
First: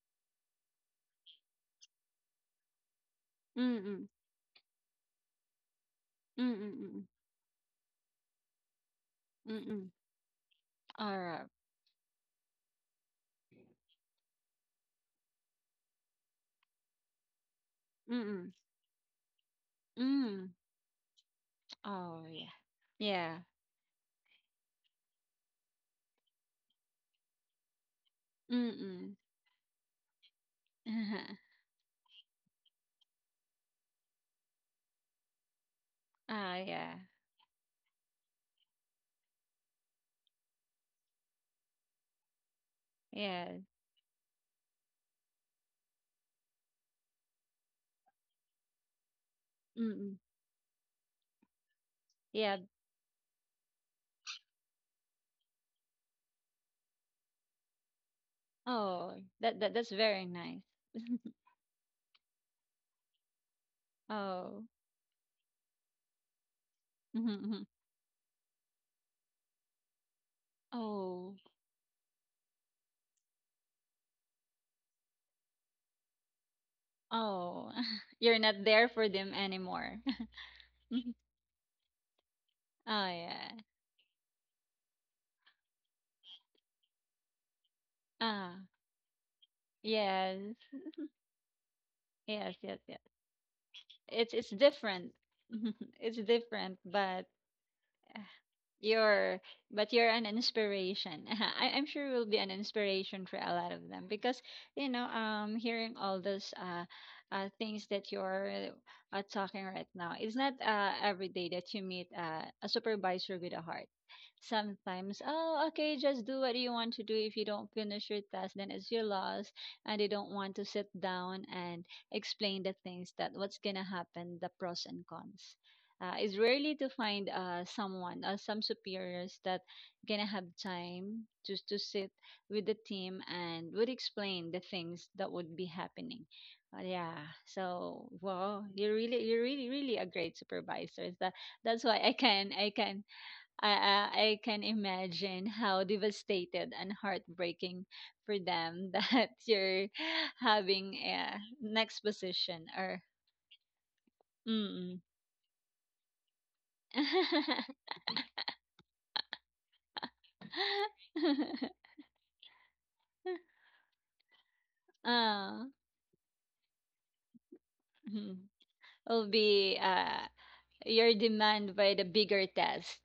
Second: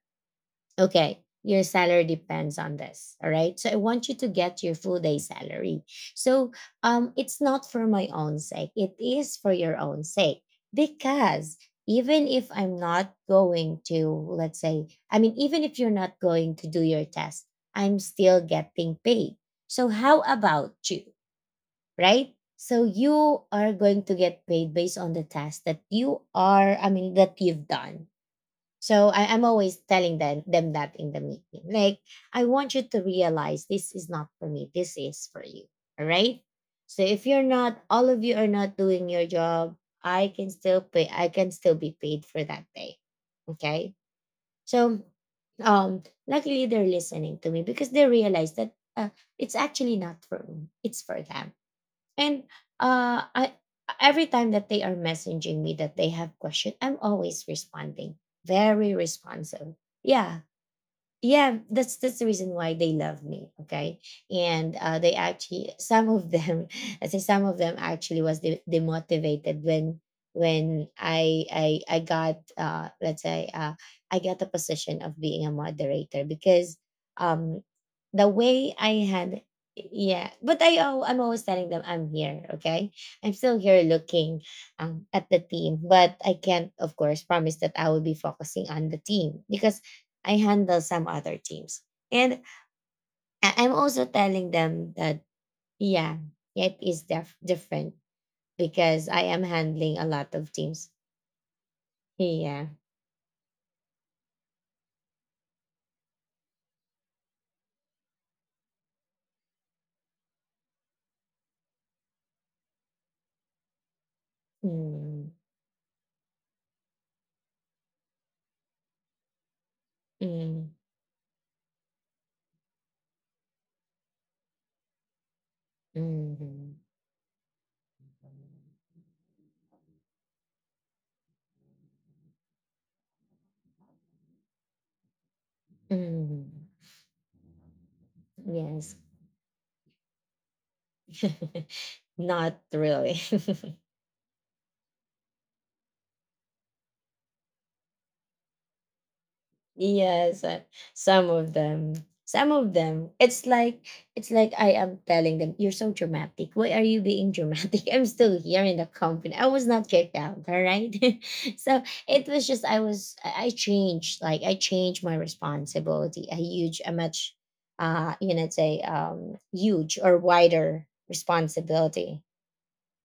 Speaker 1: okay, your salary depends on this. All right. So I
Speaker 2: Mm-mm.
Speaker 1: want you to get your full day salary. So
Speaker 2: Mm-mm.
Speaker 1: it's not for my own sake, it is for your
Speaker 2: Mm-mm.
Speaker 1: own sake.
Speaker 2: All right.
Speaker 1: Because even if I'm not going to, let's say, I mean, even if you're not going to do your test, I'm still
Speaker 2: Mm-mm.
Speaker 1: getting paid. So how
Speaker 2: Mm.
Speaker 1: about you?
Speaker 2: Oh,
Speaker 1: Right?
Speaker 2: yeah.
Speaker 1: So
Speaker 2: Yeah.
Speaker 1: you are going to get paid based on the task that you are, I mean, that you've done. So
Speaker 2: Mm-mm.
Speaker 1: I'm always telling them that in the
Speaker 2: Uh-huh.
Speaker 1: meeting. Like, I want you to realize, this is not for me. This is for you. All right.
Speaker 2: Ah, yeah.
Speaker 1: So if you're not, all of you are not doing your job, I can still pay, I can still be paid for that day.
Speaker 2: Yeah.
Speaker 1: Okay. So luckily they're listening to me because they realize that, it's actually
Speaker 2: Mm-mm.
Speaker 1: not for me, it's for them. And
Speaker 2: Yeah.
Speaker 1: I, every time that they are messaging me that they have question, I'm always responding, very
Speaker 2: Oh, that, that
Speaker 1: responsive.
Speaker 2: that's very
Speaker 1: Yeah,
Speaker 2: nice.
Speaker 1: yeah, that's the reason why they love me, okay.
Speaker 2: Oh.
Speaker 1: And they actually, some of them, I say some of
Speaker 2: Mm-hmm.
Speaker 1: them actually was demotivated when, when
Speaker 2: Oh.
Speaker 1: i i i got let's say I got the position of being a moderator, because um
Speaker 2: Oh.
Speaker 1: the
Speaker 2: You're not
Speaker 1: way
Speaker 2: there
Speaker 1: I
Speaker 2: for them
Speaker 1: had,
Speaker 2: anymore.
Speaker 1: yeah, but I, oh, I'm always telling them, I'm here, okay.
Speaker 2: Oh,
Speaker 1: I'm still
Speaker 2: yeah.
Speaker 1: here looking at the team, but I can't, of course, promise that I will be
Speaker 2: Ah.
Speaker 1: focusing on the team because
Speaker 2: Yes.
Speaker 1: I handle some other teams. And
Speaker 2: Yes, yes, yes.
Speaker 1: I'm also
Speaker 2: It's
Speaker 1: telling them
Speaker 2: different.
Speaker 1: that,
Speaker 2: It's
Speaker 1: yeah,
Speaker 2: different,
Speaker 1: it is different, because I
Speaker 2: You're,
Speaker 1: am
Speaker 2: but
Speaker 1: handling a
Speaker 2: you're an
Speaker 1: lot of teams.
Speaker 2: inspiration. I, I'm sure will be an
Speaker 1: Yeah.
Speaker 2: inspiration for a lot of them because you know, hearing all those things that you're talking right now, it's not every day that you meet a supervisor with a heart. Sometimes,
Speaker 1: Mm,
Speaker 2: oh, okay, just do what you want to do. If you don't finish your task, then it's your loss, and they don't want to
Speaker 1: mm,
Speaker 2: sit down and explain the things that what's gonna happen, the pros and cons is
Speaker 1: mm,
Speaker 2: rarely to find some superiors that gonna have time to sit with the team and would explain the things that would be happening.
Speaker 1: mm.
Speaker 2: Yeah, so wow,
Speaker 1: Yes.
Speaker 2: you're really really a great supervisor that that's why I can
Speaker 1: Not
Speaker 2: I can
Speaker 1: really.
Speaker 2: I, I can imagine how devastated and heartbreaking for them that you're
Speaker 1: Yes,
Speaker 2: having
Speaker 1: some
Speaker 2: a
Speaker 1: of
Speaker 2: next
Speaker 1: them. Some
Speaker 2: position
Speaker 1: of
Speaker 2: or
Speaker 1: them. It's like, I am
Speaker 2: mm
Speaker 1: telling them, you're so dramatic. Why are you being
Speaker 2: mm.
Speaker 1: dramatic? I'm still here in the company. I was not kicked out, all right? So it was just, I changed, like, I changed my
Speaker 2: Ah,
Speaker 1: responsibility. A huge, a much you
Speaker 2: mhm.
Speaker 1: know say
Speaker 2: Will be
Speaker 1: huge or wider
Speaker 2: your demand by the
Speaker 1: responsibility.
Speaker 2: bigger test.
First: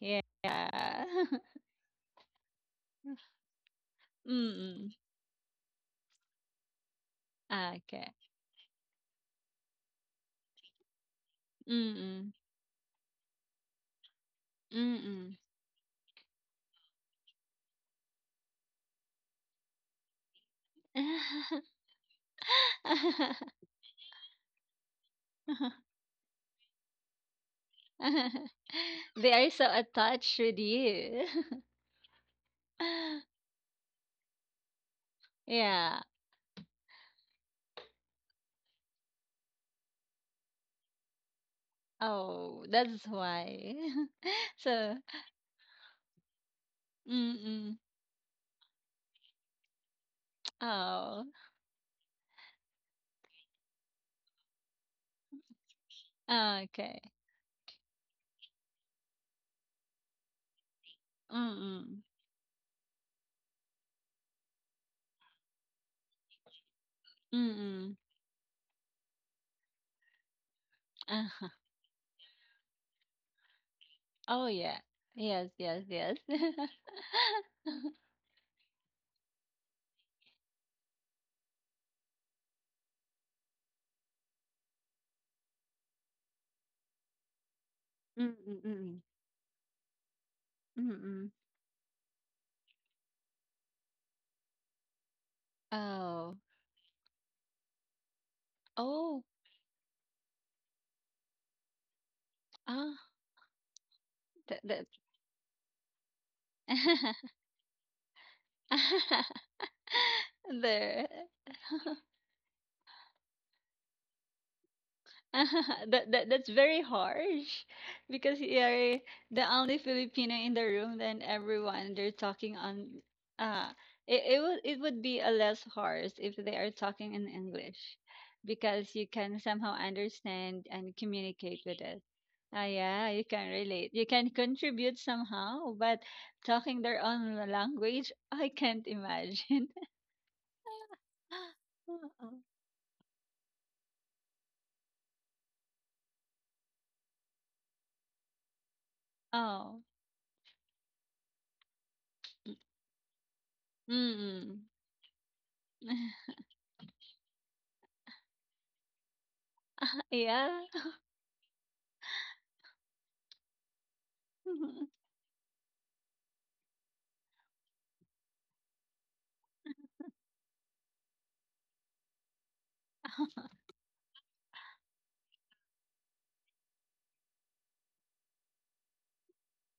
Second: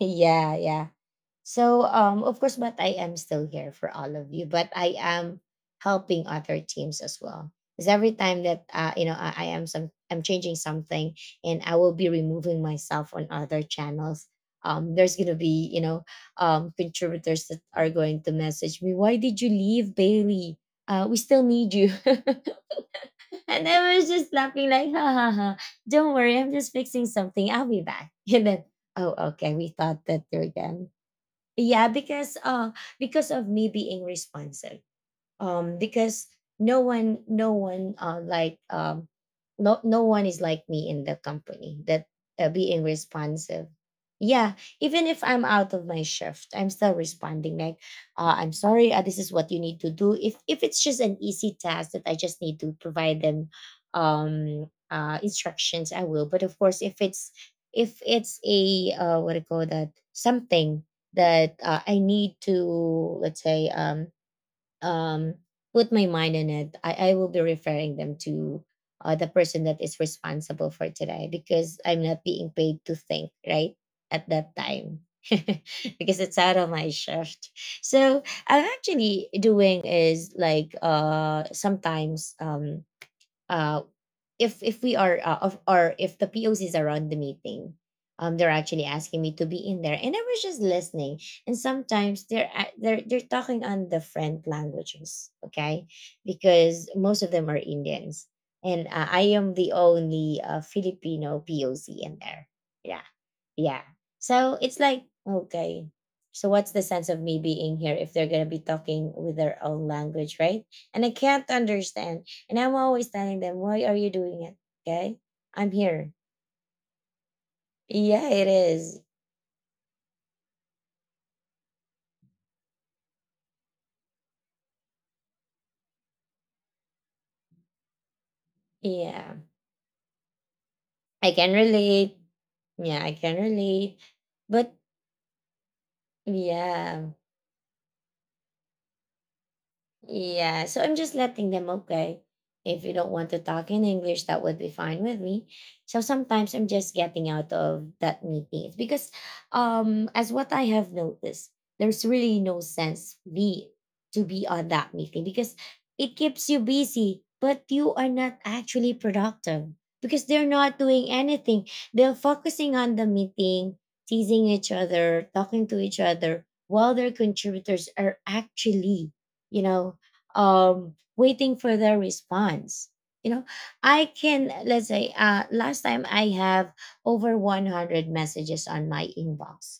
Speaker 2: Yeah.
Speaker 1: yeah. So, of course, but I am still here for all of you, but
Speaker 2: Mm-mm.
Speaker 1: I am helping other teams as well. Because every
Speaker 2: Okay.
Speaker 1: time that you know, I am some, I'm changing something, and I will be
Speaker 2: Mm-mm.
Speaker 1: removing myself on other channels. There's gonna
Speaker 2: Mm-mm.
Speaker 1: be, you know, contributors that are going to message me. Why did you leave, Bailey? We still need you. And I was just laughing like, ha ha ha. Don't worry, I'm just fixing something. I'll be back. And then, oh
Speaker 2: They are
Speaker 1: okay,
Speaker 2: so
Speaker 1: we thought that
Speaker 2: attached
Speaker 1: you're
Speaker 2: with
Speaker 1: done.
Speaker 2: you.
Speaker 1: Yeah, because of me being responsive.
Speaker 2: Yeah.
Speaker 1: Because no one no one uh like um no one is like me in the company that,
Speaker 2: Oh,
Speaker 1: being
Speaker 2: that's
Speaker 1: responsive.
Speaker 2: why.
Speaker 1: Yeah.
Speaker 2: So,
Speaker 1: Even if I'm out of my shift, I'm still responding, like,
Speaker 2: mm-mm.
Speaker 1: I'm sorry, this is what you need to do, if, it's just an
Speaker 2: Oh,
Speaker 1: easy task that I just need to provide them instructions, I will. But of course, if
Speaker 2: okay.
Speaker 1: it's, if it's a what do you call that, something that I
Speaker 2: Mm-mm.
Speaker 1: need to, let's say, um, put my mind in it, I will be referring
Speaker 2: Mm-mm.
Speaker 1: them to the person that is responsible for today because I'm not being paid to think, right? At
Speaker 2: Oh,
Speaker 1: that
Speaker 2: yeah.
Speaker 1: time.
Speaker 2: Yes, yes, yes.
Speaker 1: Because it's out of my shift. So I'm actually doing is like sometimes uh, if we are of, or if the POCs are on the meeting,
Speaker 2: Mm,
Speaker 1: they're
Speaker 2: mm,
Speaker 1: actually
Speaker 2: mm,
Speaker 1: asking me to be in there, and I was just
Speaker 2: mm, mm.
Speaker 1: listening.
Speaker 2: Mm.
Speaker 1: And sometimes they're talking on the friend languages, okay,
Speaker 2: Oh,
Speaker 1: because most of them are Indians, and
Speaker 2: oh,
Speaker 1: I am the only Filipino POC in there.
Speaker 2: ah,
Speaker 1: Yeah, yeah. So
Speaker 2: that,
Speaker 1: it's
Speaker 2: that.
Speaker 1: like, okay. So what's the sense of me being here if they're gonna be talking with their own language, right? And
Speaker 2: There.
Speaker 1: I can't understand. And I'm always telling them, why are you doing it? Okay. I'm here.
Speaker 2: That, that that's very harsh
Speaker 1: Yeah,
Speaker 2: because
Speaker 1: it
Speaker 2: you're
Speaker 1: is.
Speaker 2: the only Filipino in the room and everyone they're talking on uh it, it would be a less harsh if they are talking in English because you
Speaker 1: Yeah,
Speaker 2: can somehow understand and
Speaker 1: I can
Speaker 2: communicate with it.
Speaker 1: relate.
Speaker 2: Ah,
Speaker 1: Yeah,
Speaker 2: yeah,
Speaker 1: I
Speaker 2: you
Speaker 1: can
Speaker 2: can relate.
Speaker 1: relate.
Speaker 2: You can
Speaker 1: But
Speaker 2: contribute somehow, but talking their
Speaker 1: yeah.
Speaker 2: own language, I can't imagine.
Speaker 1: Yeah, so I'm just letting them, okay. If you don't want to talk in English, that would be fine with me. So sometimes I'm just getting out of that meeting. It's because
Speaker 2: Oh.
Speaker 1: as what I have noticed, there's really no sense be to be
Speaker 2: Mm.
Speaker 1: on that meeting because it keeps you busy, but you are not actually productive because
Speaker 2: Yeah.
Speaker 1: they're not doing anything. They're focusing on the meeting, teasing each other, talking to each other, while their contributors are actually you know, waiting for their response. You know, I can, let's say last time I have over 100 messages on my inbox,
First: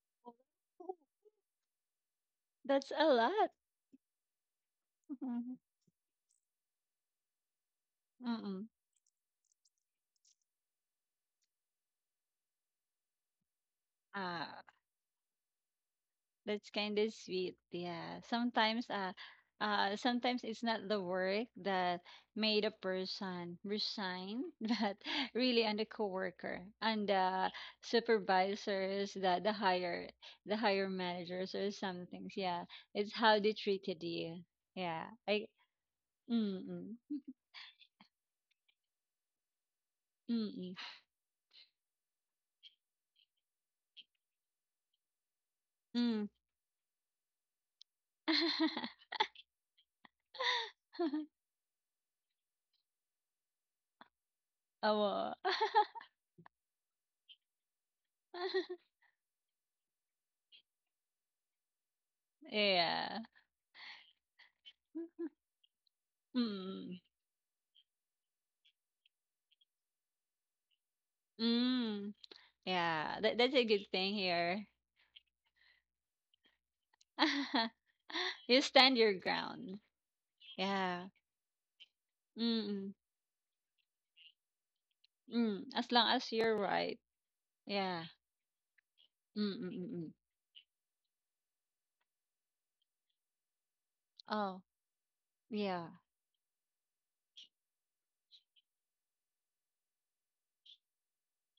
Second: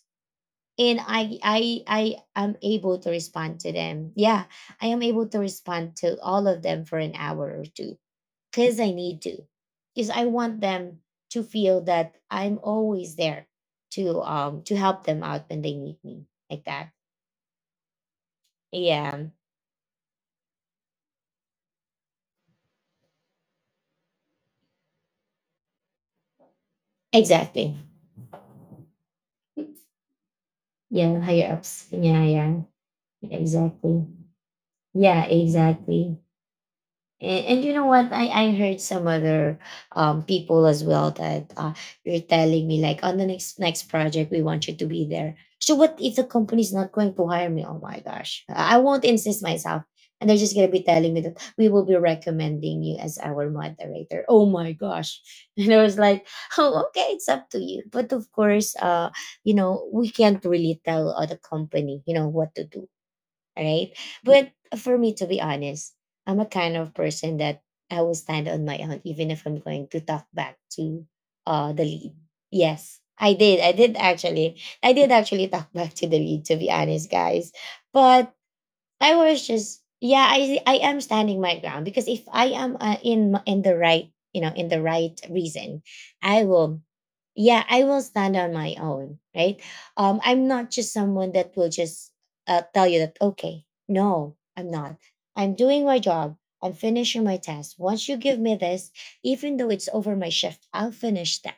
Speaker 2: Oh,
Speaker 1: and I am
Speaker 2: that's
Speaker 1: able
Speaker 2: a
Speaker 1: to
Speaker 2: lot.
Speaker 1: respond to them. Yeah, I am able to
Speaker 2: Mhm,
Speaker 1: respond to all of them for an hour or two
Speaker 2: mm.
Speaker 1: because I need to, because I want them to feel that I'm always there
Speaker 2: Ah,
Speaker 1: to help them out when they need me, like
Speaker 2: that's
Speaker 1: that.
Speaker 2: kind of sweet. Yeah. Sometimes,
Speaker 1: Yeah,
Speaker 2: sometimes it's not the work that made a person resign, but really on the coworker, on the
Speaker 1: exactly.
Speaker 2: supervisors, the higher, the higher
Speaker 1: Yeah, higher
Speaker 2: managers or
Speaker 1: ups.
Speaker 2: some
Speaker 1: Yeah,
Speaker 2: things.
Speaker 1: yeah,
Speaker 2: Yeah, it's
Speaker 1: yeah.
Speaker 2: how they treated
Speaker 1: Exactly.
Speaker 2: you. Yeah.
Speaker 1: Yeah,
Speaker 2: I.
Speaker 1: exactly.
Speaker 2: Mm.
Speaker 1: And you know what? I heard some other people
Speaker 2: Mm.
Speaker 1: as well that you're telling me like, on the next project we want you to be there. So what if the
Speaker 2: Mm.
Speaker 1: company's not going to hire me? Oh my gosh, I won't insist myself, and they're just gonna be telling me
Speaker 2: Mm.
Speaker 1: that we will be recommending you as our moderator. Oh my gosh,
Speaker 2: Oh.
Speaker 1: and I was like, oh okay, it's up to you. But of course, you know, we can't really tell other company you know what to do,
Speaker 2: Yeah.
Speaker 1: right? But for me, to be honest, I'm a kind of
Speaker 2: Mm,
Speaker 1: person that I will stand on my own, even if I'm going to talk back to the
Speaker 2: mm.
Speaker 1: lead. Yes,
Speaker 2: Yeah,
Speaker 1: I
Speaker 2: that that's
Speaker 1: did.
Speaker 2: a
Speaker 1: I
Speaker 2: good
Speaker 1: did
Speaker 2: thing
Speaker 1: actually.
Speaker 2: here.
Speaker 1: I did actually talk back to the lead, to be honest, guys. But
Speaker 2: You stand your
Speaker 1: I was
Speaker 2: ground.
Speaker 1: just, yeah, I am
Speaker 2: Yeah.
Speaker 1: standing my ground because if I
Speaker 2: Mm,
Speaker 1: am
Speaker 2: mm,
Speaker 1: in the right, you know, in the right
Speaker 2: mm.
Speaker 1: reason,
Speaker 2: As long as
Speaker 1: I
Speaker 2: you're
Speaker 1: will
Speaker 2: right.
Speaker 1: yeah, I will
Speaker 2: Yeah.
Speaker 1: stand on my own,
Speaker 2: Mm,
Speaker 1: right?
Speaker 2: mm, mm, mm.
Speaker 1: I'm not just someone that will just tell you that okay. No,
Speaker 2: Oh,
Speaker 1: I'm not. I'm doing
Speaker 2: yeah.
Speaker 1: my job. I'm finishing my task. Once you give me this, even though it's over my shift, I'll finish that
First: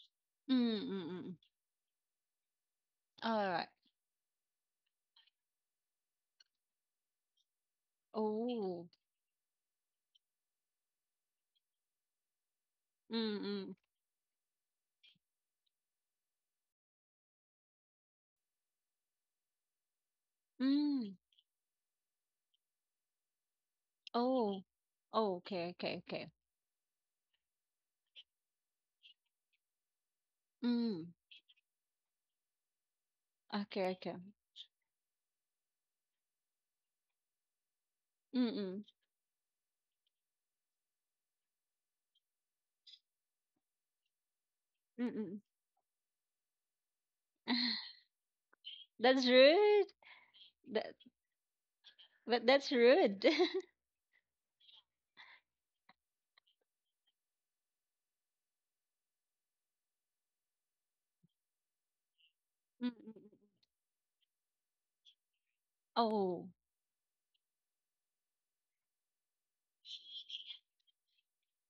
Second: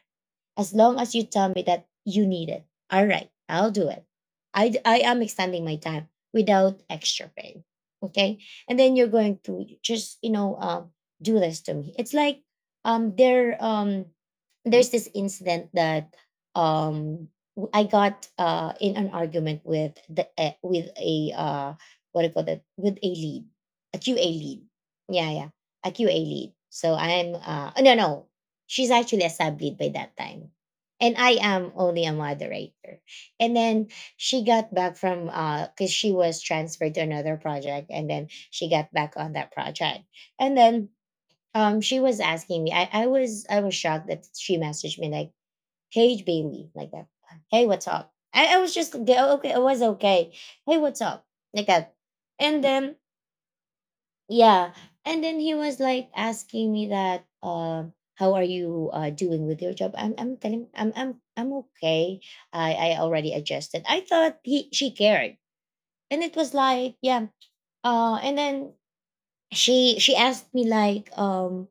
Speaker 2: Mm,
Speaker 1: as
Speaker 2: mm,
Speaker 1: long as
Speaker 2: mm.
Speaker 1: you
Speaker 2: Mm.
Speaker 1: tell me that you need it. All right,
Speaker 2: All right.
Speaker 1: I'll do it. I am extending my time without extra pay. Okay. And
Speaker 2: Oh.
Speaker 1: then you're going to just, you know, do this to me. It's like um
Speaker 2: Mm,
Speaker 1: there
Speaker 2: mm,
Speaker 1: um there's this incident that I got in an argument with the with
Speaker 2: mm.
Speaker 1: a what do you call that, with a lead, a QA lead.
Speaker 2: Oh.
Speaker 1: Yeah,
Speaker 2: Oh,
Speaker 1: yeah.
Speaker 2: okay,
Speaker 1: A
Speaker 2: okay,
Speaker 1: QA
Speaker 2: okay.
Speaker 1: lead. So I'm no no she's actually established by that time, and
Speaker 2: Mm.
Speaker 1: I am only a moderator, and then
Speaker 2: Okay, okay.
Speaker 1: she got back from because she was transferred to another project and then
Speaker 2: Mm,
Speaker 1: she
Speaker 2: mm,
Speaker 1: got back on that project, and then she was asking me. I was shocked that she messaged me
Speaker 2: mm,
Speaker 1: like,
Speaker 2: mm.
Speaker 1: "Hey Bailey," like that, "Hey, what's up?" I was just okay,
Speaker 2: That's
Speaker 1: okay, I was
Speaker 2: rude.
Speaker 1: okay, "Hey,
Speaker 2: That,
Speaker 1: what's up?" like that.
Speaker 2: but
Speaker 1: And
Speaker 2: that's
Speaker 1: then
Speaker 2: rude.
Speaker 1: yeah. And then he was like asking me that, how are you doing with your job? I'm okay. I,
Speaker 2: Mm,
Speaker 1: I
Speaker 2: mm, mm.
Speaker 1: already adjusted. I thought he, she cared, and it
Speaker 2: Oh.
Speaker 1: was like, yeah. And then she asked me like,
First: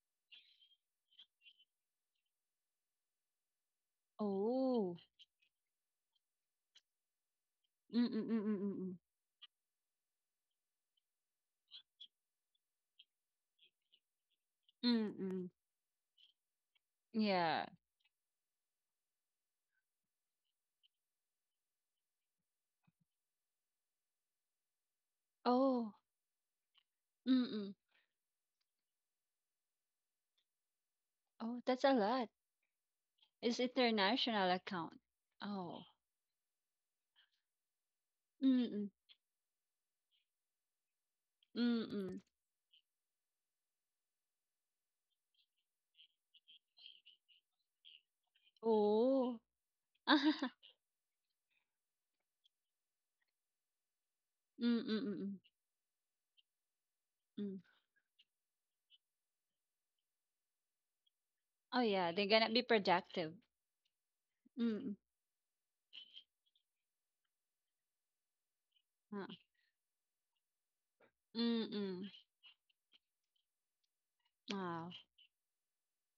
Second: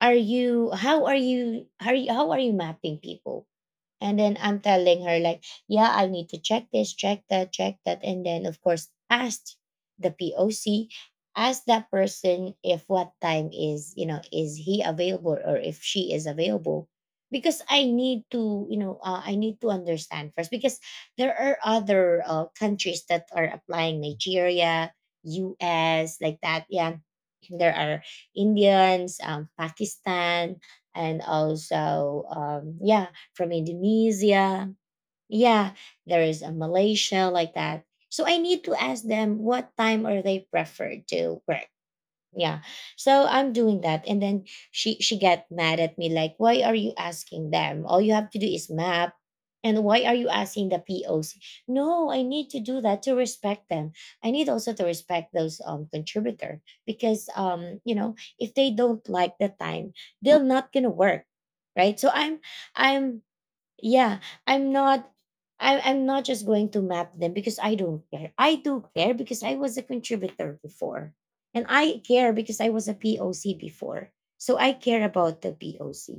Speaker 1: are you, how are you, how are you, how are you mapping people? And then I'm
Speaker 2: Oh.
Speaker 1: telling her like, yeah, I need to check this, check that, check that.
Speaker 2: Mm,
Speaker 1: And
Speaker 2: mm,
Speaker 1: then of course
Speaker 2: mm,
Speaker 1: asked the POC, ask that person if what time is, you know, is he
Speaker 2: mm.
Speaker 1: available
Speaker 2: Mm.
Speaker 1: or if she is available. Because
Speaker 2: Yeah.
Speaker 1: I need to, you know, I need to understand first because there are other countries that are applying: Nigeria,
Speaker 2: Oh.
Speaker 1: US, like that. Yeah,
Speaker 2: Mm-mm.
Speaker 1: there are Indians, Pakistan, and
Speaker 2: Oh, that's a
Speaker 1: also
Speaker 2: lot.
Speaker 1: yeah, from
Speaker 2: It's international
Speaker 1: Indonesia.
Speaker 2: account.
Speaker 1: Yeah,
Speaker 2: Oh.
Speaker 1: there is a Malaysia, like that. So I need to
Speaker 2: Mm-mm.
Speaker 1: ask them what time are they preferred to work.
Speaker 2: Mm-mm.
Speaker 1: yeah so I'm doing that, and then she get mad at me like, why are you asking them? All you have to do is map.
Speaker 2: Oh.
Speaker 1: And why are you asking the POC? No, I need to do that to respect them. I need also to respect
Speaker 2: Mm-mm.
Speaker 1: those contributor because
Speaker 2: Mm.
Speaker 1: you know, if they don't like the time, they're not gonna work,
Speaker 2: Oh,
Speaker 1: right? so
Speaker 2: yeah, they're
Speaker 1: i'm
Speaker 2: gonna be
Speaker 1: i'm
Speaker 2: productive.
Speaker 1: yeah i'm
Speaker 2: Mm-mm.
Speaker 1: not I, i'm not just going to map them because I don't care. I do care,
Speaker 2: Ah.
Speaker 1: because I was a contributor before, and I
Speaker 2: Mm-mm.
Speaker 1: care because I was a POC before. So I
Speaker 2: Wow.
Speaker 1: care about the POC.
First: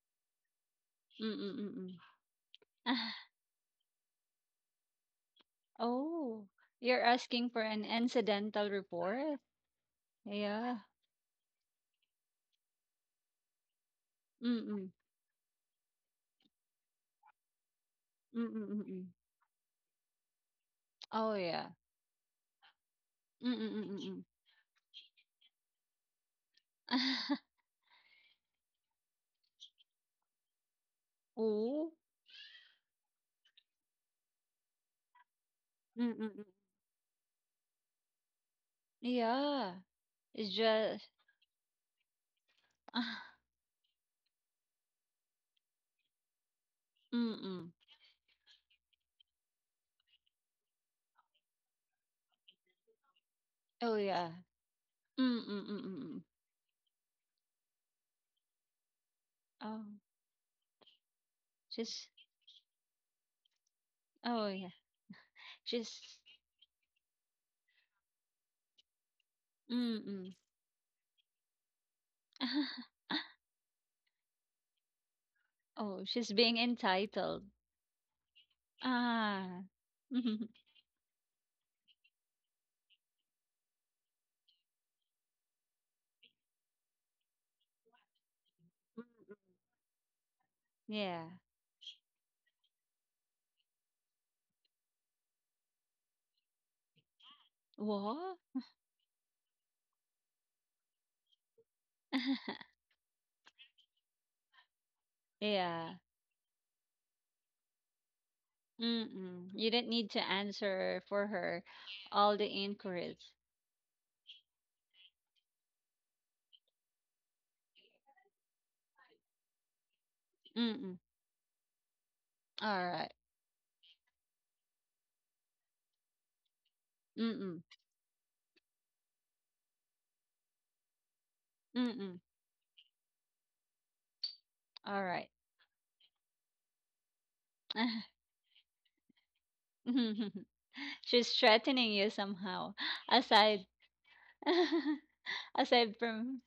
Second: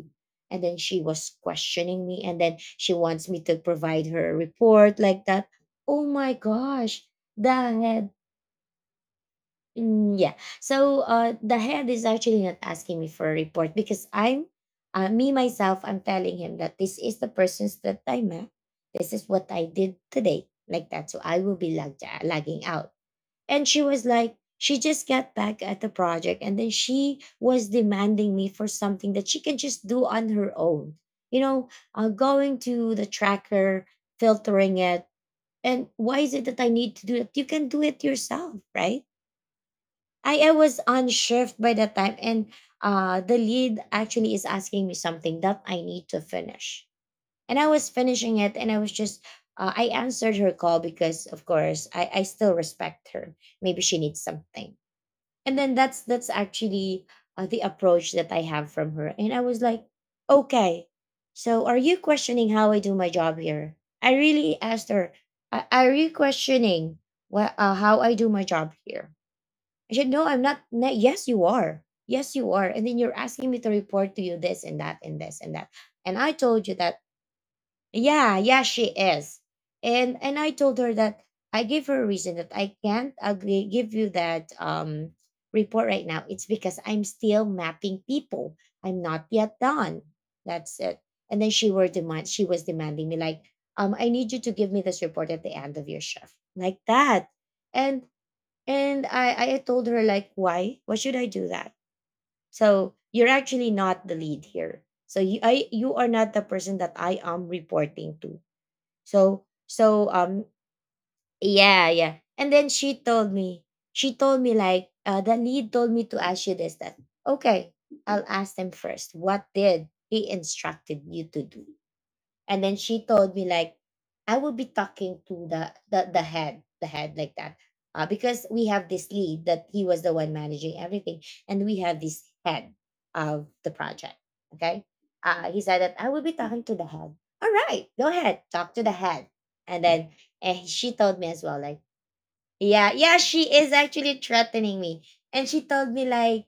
Speaker 1: And then she was
Speaker 2: Mm-mm. Mm-mm.
Speaker 1: questioning me, and then she wants me to provide her a report, like that. Oh my
Speaker 2: Oh, you're
Speaker 1: gosh,
Speaker 2: asking for an
Speaker 1: dang it.
Speaker 2: incidental report?
Speaker 1: Mm, yeah.
Speaker 2: Yeah.
Speaker 1: So the head is actually not asking me for a report because I'm,
Speaker 2: Mm-mm.
Speaker 1: me myself, I'm telling him that this is the persons that I met.
Speaker 2: Mm-mm. Mm-mm.
Speaker 1: This is what I did today, like that. So
Speaker 2: Oh,
Speaker 1: I will
Speaker 2: yeah.
Speaker 1: be lagging out. And she was
Speaker 2: Mm-mm.
Speaker 1: like, she just got back at the project, and then she
Speaker 2: Mm-mm.
Speaker 1: was demanding me for something that she can just do on her own. You know,
Speaker 2: Oh.
Speaker 1: going to the tracker, filtering it. And why is it that I need to do it? You can do it yourself, right?
Speaker 2: Yeah,
Speaker 1: I
Speaker 2: it's
Speaker 1: was
Speaker 2: just
Speaker 1: on shift by that time, and the lead actually is asking me something that I need to finish. And I
Speaker 2: mm.
Speaker 1: was finishing it, and I was just I answered her call because of course I still respect her. Maybe
Speaker 2: Oh,
Speaker 1: she needs
Speaker 2: yeah.
Speaker 1: something.
Speaker 2: Mm,
Speaker 1: And
Speaker 2: mm,
Speaker 1: then
Speaker 2: mm,
Speaker 1: that's
Speaker 2: mm, mm.
Speaker 1: that's actually the approach that I have from her. And I was like,
Speaker 2: Oh,
Speaker 1: okay, so are you
Speaker 2: she's
Speaker 1: questioning how I do my job here? I
Speaker 2: oh,
Speaker 1: really
Speaker 2: yeah.
Speaker 1: asked her, Are
Speaker 2: She's
Speaker 1: you questioning what, how I do my job here?" I
Speaker 2: mm.
Speaker 1: said, no,
Speaker 2: Mm.
Speaker 1: I'm not. No, yes, you are. Yes, you are. And then you're asking me to report to you this and that and this and that.
Speaker 2: Oh,
Speaker 1: And I
Speaker 2: she's being
Speaker 1: told you that,
Speaker 2: entitled.
Speaker 1: yeah, yeah, she is.
Speaker 2: Ah.
Speaker 1: And
Speaker 2: Mm,
Speaker 1: I told her that I gave her a reason that I can't give you that report right now. It's because I'm still mapping people. I'm not
Speaker 2: mm.
Speaker 1: yet done. That's it.
Speaker 2: Yeah.
Speaker 1: And then she was demanding me like, I need you to give me this report at the end of your shift, like that. And
Speaker 2: What?
Speaker 1: and I told her like, why? Why should I do that? So you're actually not the lead here. You
Speaker 2: Yeah.
Speaker 1: are not the person that I am reporting to.
Speaker 2: Mm,
Speaker 1: So
Speaker 2: mm. You didn't
Speaker 1: so
Speaker 2: need to
Speaker 1: um
Speaker 2: answer for her
Speaker 1: yeah, yeah.
Speaker 2: all the
Speaker 1: And then she told
Speaker 2: inquiries.
Speaker 1: me, she told me like, the lead told me to ask you this. That okay, I'll ask them first. What did he
Speaker 2: Mm, mm.
Speaker 1: instructed you to do? And then
Speaker 2: All
Speaker 1: she
Speaker 2: right.
Speaker 1: told me like, I will be talking to the head, the head, like
Speaker 2: Mm,
Speaker 1: that,
Speaker 2: mm.
Speaker 1: because we have this lead that he was the one managing everything, and we have
Speaker 2: Mm, mm.
Speaker 1: this head of the project. Okay.
Speaker 2: All right.
Speaker 1: He said that I will be talking to the head. All right, go ahead, talk to the head. And then, and she told me
Speaker 2: She's
Speaker 1: as well like,
Speaker 2: threatening you somehow
Speaker 1: yeah, yeah, she
Speaker 2: aside
Speaker 1: is actually threatening me. And she told
Speaker 2: aside
Speaker 1: me
Speaker 2: from
Speaker 1: like,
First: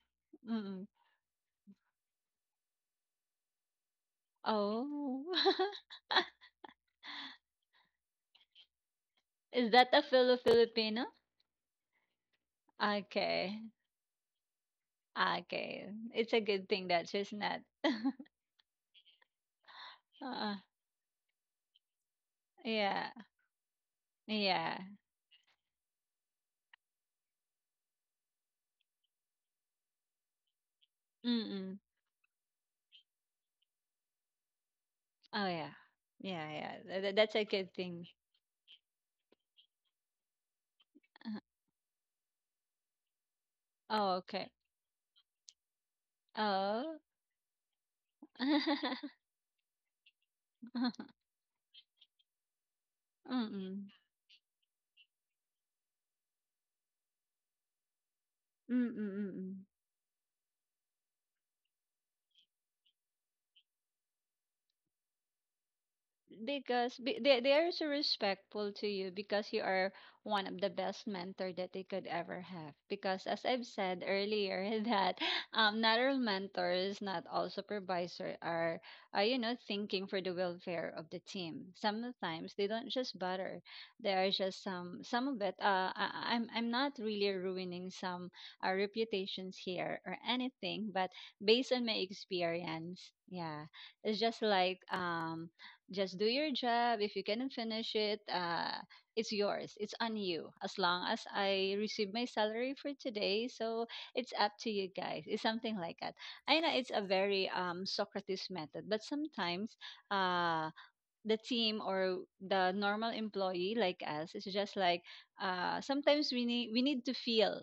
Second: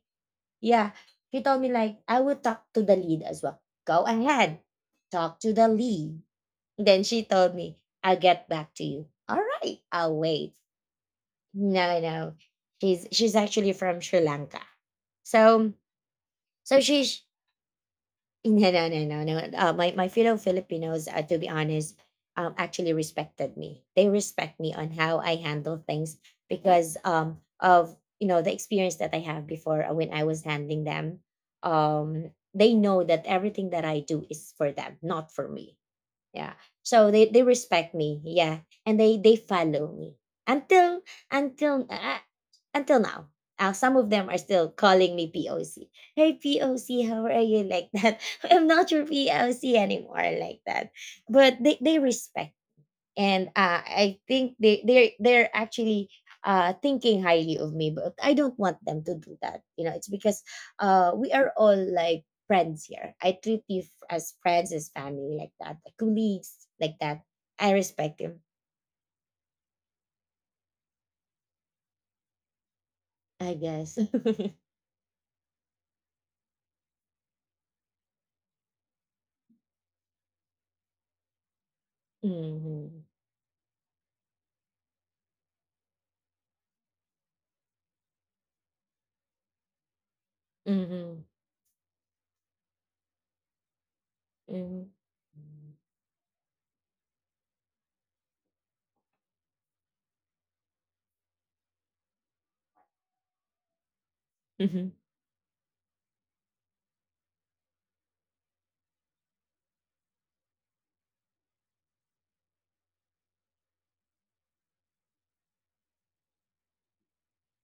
Speaker 2: mm.
Speaker 1: yeah, she told me like, I will talk to the lead as well. Go ahead,
Speaker 2: Oh.
Speaker 1: talk to the lead. Then she told me, I'll get back to you. All
Speaker 2: Is
Speaker 1: right,
Speaker 2: that a
Speaker 1: I'll
Speaker 2: fellow
Speaker 1: wait.
Speaker 2: Filipino?
Speaker 1: No, no. She's
Speaker 2: Okay.
Speaker 1: actually from Sri Lanka. So
Speaker 2: Okay. It's a good
Speaker 1: so
Speaker 2: thing that
Speaker 1: she's
Speaker 2: she's not.
Speaker 1: no no no no no. My fellow
Speaker 2: Uh,
Speaker 1: Filipinos, to be honest, actually
Speaker 2: yeah.
Speaker 1: respected me. They respect me
Speaker 2: Yeah.
Speaker 1: on how I handle things because of, you know, the experience that I have before when I was handling them.
Speaker 2: Mm-mm.
Speaker 1: They know that everything that I do is for them, not
Speaker 2: Oh,
Speaker 1: for
Speaker 2: yeah.
Speaker 1: me,
Speaker 2: Yeah,
Speaker 1: yeah,
Speaker 2: yeah.
Speaker 1: so they
Speaker 2: That's
Speaker 1: they
Speaker 2: a good
Speaker 1: respect
Speaker 2: thing.
Speaker 1: me, yeah, and they follow me until
Speaker 2: Uh,
Speaker 1: until uh, uh, until now. Some of
Speaker 2: Oh,
Speaker 1: them are
Speaker 2: okay.
Speaker 1: still calling me poc. Hey poc,
Speaker 2: Oh.
Speaker 1: how are you, like that. I'm not your poc anymore, like that. But they respect. And
Speaker 2: Mm-mm. Mm-mm.
Speaker 1: I think they're actually thinking highly of me, but I don't want them to do that.
Speaker 2: Mm-mm.
Speaker 1: You know, it's because we are all like friends here. I treat you as friends, as family, like that, colleagues,
Speaker 2: Because
Speaker 1: like that.
Speaker 2: they are
Speaker 1: I
Speaker 2: so
Speaker 1: respect him,
Speaker 2: respectful to you because you are one of the best mentor that they could ever have, because as
Speaker 1: I
Speaker 2: I've
Speaker 1: guess.
Speaker 2: said earlier, that not all mentors, not all supervisor are thinking for the welfare of the team. Sometimes they don't
Speaker 1: Mm-hmm.
Speaker 2: just bother. There are just some of it. I'm not really ruining some reputations here or anything, but
Speaker 1: Mm-hmm.
Speaker 2: based on my experience, yeah, it's just like,
Speaker 1: Mm-hmm.
Speaker 2: just do your job. If you cannot finish it, it's yours. It's on you. As long as I receive my salary for today, so it's up to
Speaker 1: Mm-hmm.
Speaker 2: you guys. It's something like that. I know it's a very, Socrates method, but sometimes, uh, the team or the normal employee like us is just like, sometimes we need to feel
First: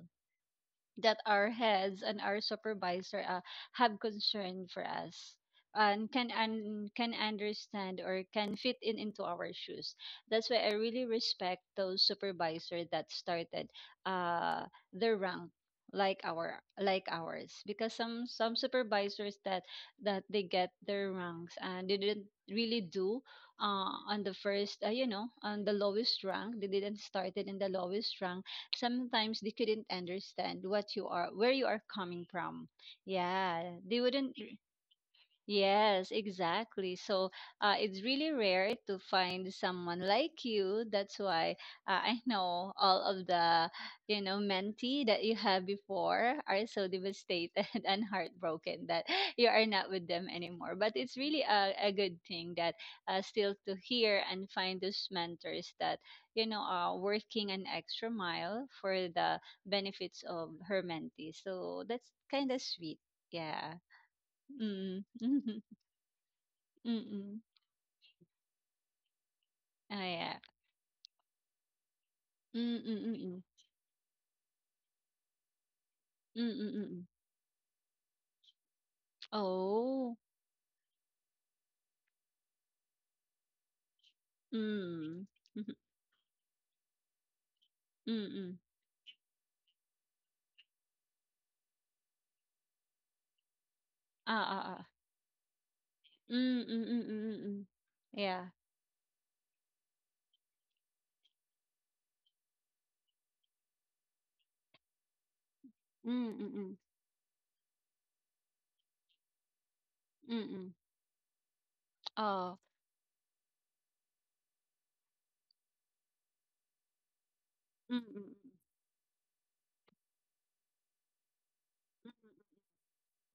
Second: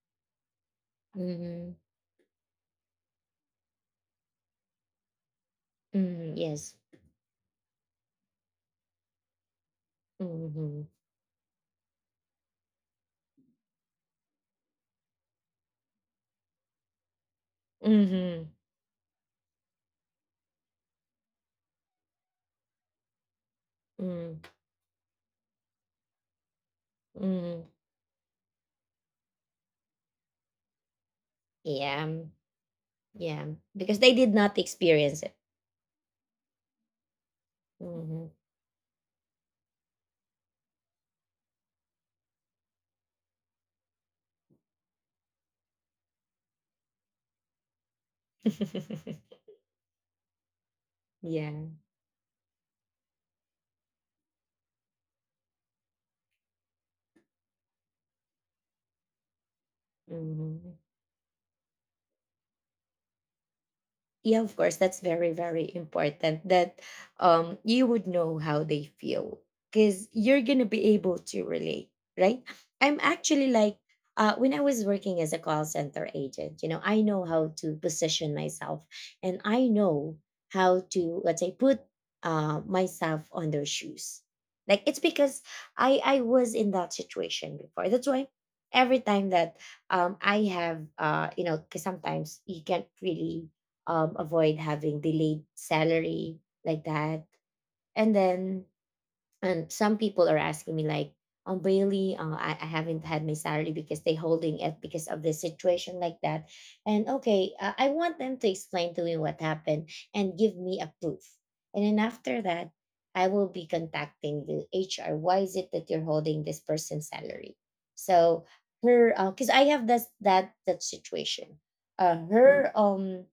Speaker 2: that our
Speaker 1: Mm-hmm.
Speaker 2: heads and our supervisor, have concern for us,
Speaker 1: Mm-hmm. Yes.
Speaker 2: and can understand or can fit in into our shoes. That's why I
Speaker 1: Mm-hmm.
Speaker 2: really respect those supervisor that started, uh their rank, like ours, because some
Speaker 1: Mm-hmm.
Speaker 2: some supervisors that they get their ranks and they didn't really do on the
Speaker 1: Mm-hmm.
Speaker 2: first, on the lowest rank. They didn't started in
Speaker 1: Mm-hmm.
Speaker 2: the lowest rank. Sometimes they couldn't understand what you are, where you are
Speaker 1: Yeah.
Speaker 2: coming from.
Speaker 1: Yeah.
Speaker 2: Yeah,
Speaker 1: Because
Speaker 2: they
Speaker 1: they did
Speaker 2: wouldn't.
Speaker 1: not experience it.
Speaker 2: Yes, exactly. So, it's
Speaker 1: Mhm.
Speaker 2: really rare to find someone like you. That's why, I know all of the mentee that you had before are so devastated and heartbroken that you are not with them anymore. But it's really
Speaker 1: Yeah.
Speaker 2: a good thing that, still to hear and find those mentors that are working an extra mile for the benefits of
Speaker 1: Mhm.
Speaker 2: her mentee. So that's kind of sweet. Yeah.
Speaker 1: Yeah, of course, that's
Speaker 2: Mm.
Speaker 1: very very important that
Speaker 2: Mm-mm.
Speaker 1: you would know how they feel
Speaker 2: Kaya, Mm,
Speaker 1: because
Speaker 2: ayan.
Speaker 1: you're gonna be able to relate, right.
Speaker 2: Hmm,
Speaker 1: I'm
Speaker 2: mm, mm.
Speaker 1: actually like when I was working as a call center
Speaker 2: Mm,
Speaker 1: agent, you know, I
Speaker 2: mm.
Speaker 1: know how to position myself, and I
Speaker 2: Oh,
Speaker 1: know how to, let's say, put myself on their shoes, like it's
Speaker 2: hmm.
Speaker 1: because
Speaker 2: Mhm,
Speaker 1: I was in that situation before. That's why
Speaker 2: mm.
Speaker 1: every time that I have you know, because sometimes you can't really
Speaker 2: Oo,
Speaker 1: avoid
Speaker 2: oo.
Speaker 1: having delayed salary,
Speaker 2: Hmm, mm, mm,
Speaker 1: like
Speaker 2: mm.
Speaker 1: that.
Speaker 2: Mm, mm. Mm.
Speaker 1: And
Speaker 2: Yeah.
Speaker 1: then, and some people are asking me like, Bailey, I haven't had my salary because they holding it because of the situation, like
Speaker 2: Hmm,
Speaker 1: that.
Speaker 2: mm.
Speaker 1: And okay, I want them to explain to me what happened and give
Speaker 2: Mm.
Speaker 1: me a proof. And then after
Speaker 2: Oo.
Speaker 1: that, I will be contacting the HR. Why is it that you're holding this person's salary?
Speaker 2: Mm, oh. Mm.
Speaker 1: So
Speaker 2: Mm.
Speaker 1: her, because I have this that that situation.
Speaker 2: Mm.
Speaker 1: Mm. Her um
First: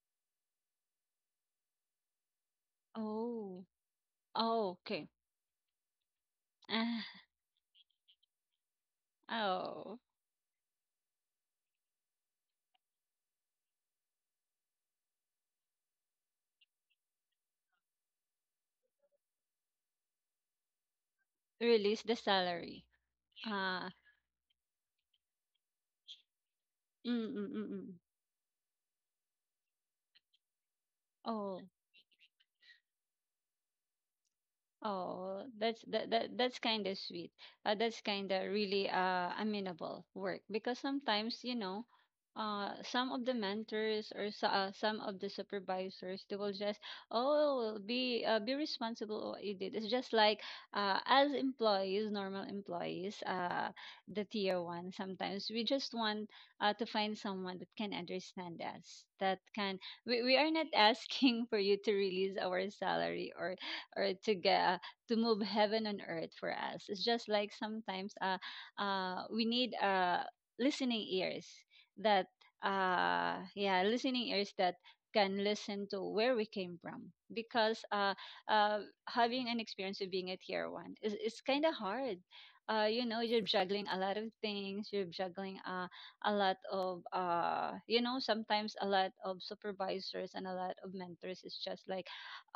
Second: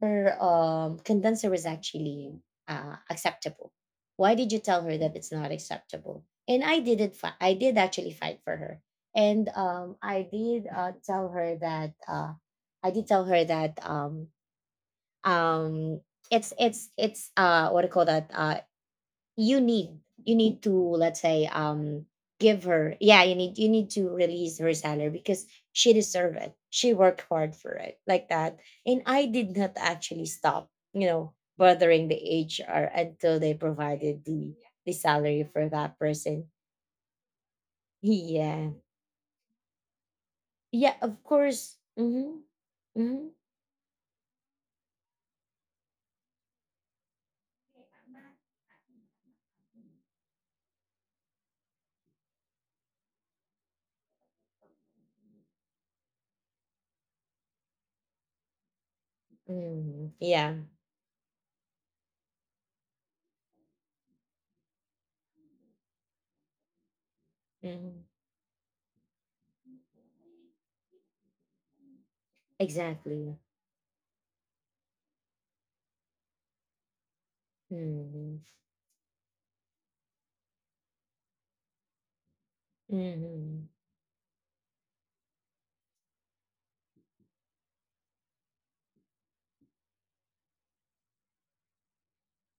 Speaker 1: her condenser was actually
Speaker 2: Oh,
Speaker 1: acceptable. Why did you
Speaker 2: oh,
Speaker 1: tell her
Speaker 2: okay.
Speaker 1: that it's not acceptable? And I did not I did actually fight for her, and
Speaker 2: Ah, oh,
Speaker 1: I did tell her that I did tell her that um, it's what do you call that? You need you need to, let's say,
Speaker 2: release the
Speaker 1: give
Speaker 2: salary.
Speaker 1: her, yeah, you need
Speaker 2: Ah,
Speaker 1: to release her salary because she deserved it, she worked
Speaker 2: mm, mm.
Speaker 1: hard for
Speaker 2: Mm.
Speaker 1: it,
Speaker 2: Mm.
Speaker 1: like that. And I did not actually stop, you know,
Speaker 2: Oh.
Speaker 1: bothering the HR until they provided the
Speaker 2: Oh,
Speaker 1: salary for that person.
Speaker 2: that's kind of sweet. That's kind of
Speaker 1: Yeah,
Speaker 2: really amenable work, because
Speaker 1: yeah, of
Speaker 2: sometimes, you
Speaker 1: course.
Speaker 2: know,
Speaker 1: Mm-hmm.
Speaker 2: uh some of
Speaker 1: Mm-hmm.
Speaker 2: the mentors or so, some of the supervisors they will just be responsible what you did. It's just like, as employees, normal employees, the tier one sometimes we just want, to find someone that can understand us, that can
Speaker 1: Mm-hmm.
Speaker 2: we are
Speaker 1: Yeah.
Speaker 2: not asking for you to release our salary, or to move heaven on earth for us. It's just like
Speaker 1: Mm-hmm.
Speaker 2: sometimes, we need, listening ears that
Speaker 1: Exactly.
Speaker 2: yeah, listening ears that can listen to where we came from, because,
Speaker 1: Mm-hmm.
Speaker 2: uh, having an experience of being a tier one is it's kind of hard. You're
Speaker 1: Mm-hmm.
Speaker 2: juggling a lot of things. You're juggling, a lot of, sometimes a lot of supervisors and a lot of mentors. It's just like,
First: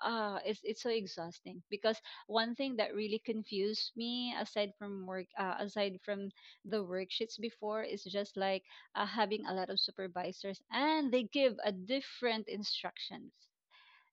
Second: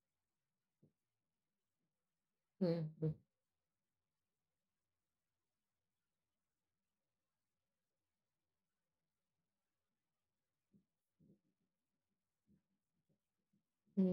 Speaker 2: it's so exhausting, because one thing that
Speaker 1: Mm-hmm.
Speaker 2: really confused me aside from work, aside from the worksheets before, is just like, having a lot of supervisors and they give a different instructions.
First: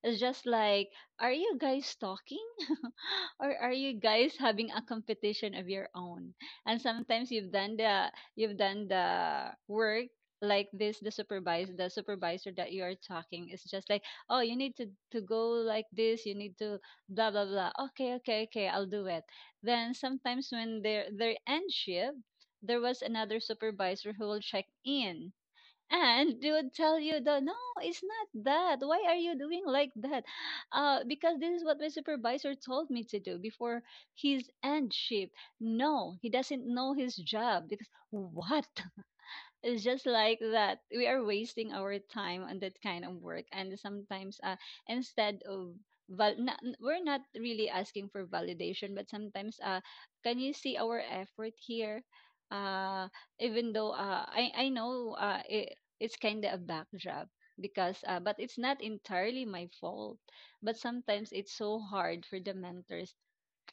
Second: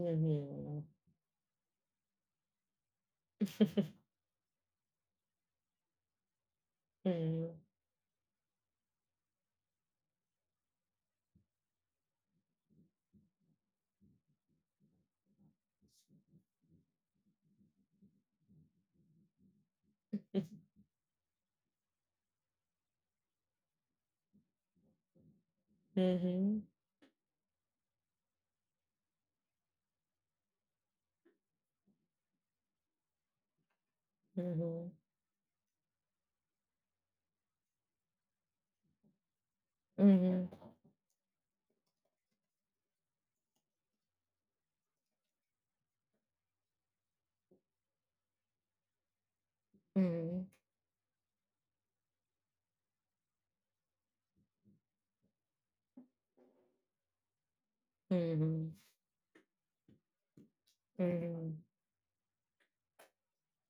Speaker 2: It's just like, are you guys talking or are you guys having a competition of your own? And sometimes
Speaker 1: Mm-hmm.
Speaker 2: you've done the, work like this. The supervisor that you are talking is just like, you need to go like this, you need to blah blah blah. Okay, okay, okay, I'll do it. Then sometimes when they're end shift, there was another supervisor who will check in, and they
Speaker 1: Mhm,
Speaker 2: would tell you that, no, it's not that, why are you doing like that? Because this is what my supervisor told me to do before his
Speaker 1: mhm,
Speaker 2: end shift. No, he doesn't know his job, because what? It's just like
Speaker 1: mhm,
Speaker 2: that. We are wasting our time on that kind of work, and sometimes, instead of, not, we're not really asking for validation, but sometimes, can
Speaker 1: mhm,
Speaker 2: you see our effort here? Uh, Even though, I know, it's kind of a back job, because but it's
Speaker 1: mhm,
Speaker 2: not entirely my fault, but sometimes it's
Speaker 1: mhm,
Speaker 2: so hard for the mentors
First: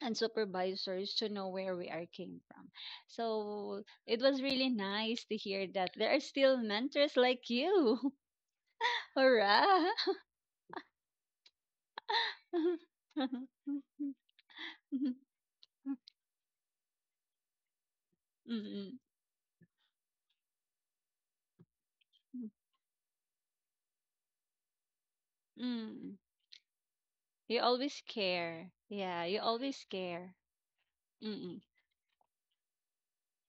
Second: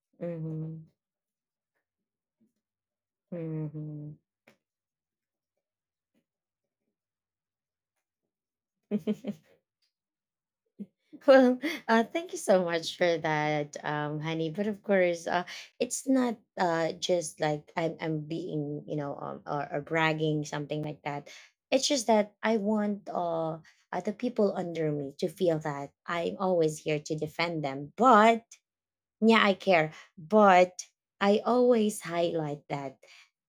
Speaker 2: and
Speaker 1: mhm,
Speaker 2: supervisors to know where we are came from. So
Speaker 1: mhm.
Speaker 2: it was really nice to hear that there are still mentors like you. Hurrah!
Speaker 1: Well, thank you so much for that, honey. But of course, it's not just like I'm being, you
Speaker 2: Mm-mm.
Speaker 1: know, or bragging, something like that. It's just that I want the people under me to feel that
Speaker 2: Mm.
Speaker 1: I'm always here to
Speaker 2: You
Speaker 1: defend them.
Speaker 2: always
Speaker 1: But
Speaker 2: care. Yeah, you
Speaker 1: yeah, I
Speaker 2: always
Speaker 1: care.
Speaker 2: care.
Speaker 1: But I
Speaker 2: Mm-mm.
Speaker 1: always highlight that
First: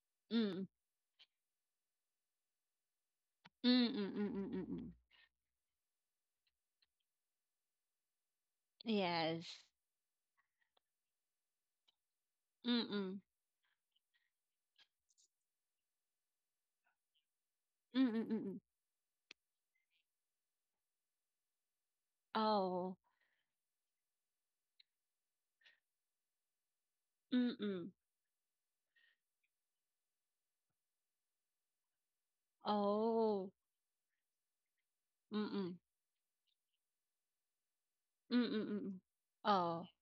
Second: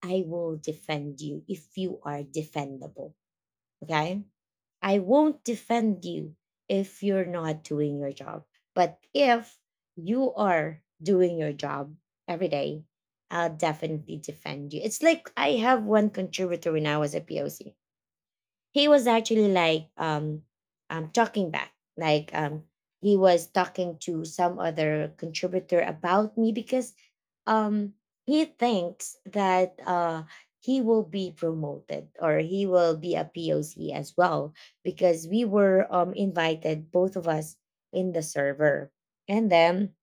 Speaker 1: I will
Speaker 2: Mm-mm.
Speaker 1: defend you if you are defendable.
Speaker 2: Mm-mm.
Speaker 1: Okay.
Speaker 2: Mm-mm. Mm-mm.
Speaker 1: I won't defend you if you're not doing your job. But
Speaker 2: Yes.
Speaker 1: if you are doing your job every day,
Speaker 2: Mm-mm.
Speaker 1: I'll definitely defend you. It's like I have one contributor when I was a POC.
Speaker 2: Mm-mm. Mm-mm.
Speaker 1: He was actually like talking back, like,
Speaker 2: Oh.
Speaker 1: he was talking to some other contributor about me because
Speaker 2: Mm-mm.
Speaker 1: um he thinks that he will be promoted or he will be a
Speaker 2: Oh.
Speaker 1: POC as well because we
Speaker 2: Mm-mm.
Speaker 1: were invited, both of us, in the
Speaker 2: Mm-mm.
Speaker 1: server,
Speaker 2: Mm-mm.
Speaker 1: and
Speaker 2: Oh.
Speaker 1: then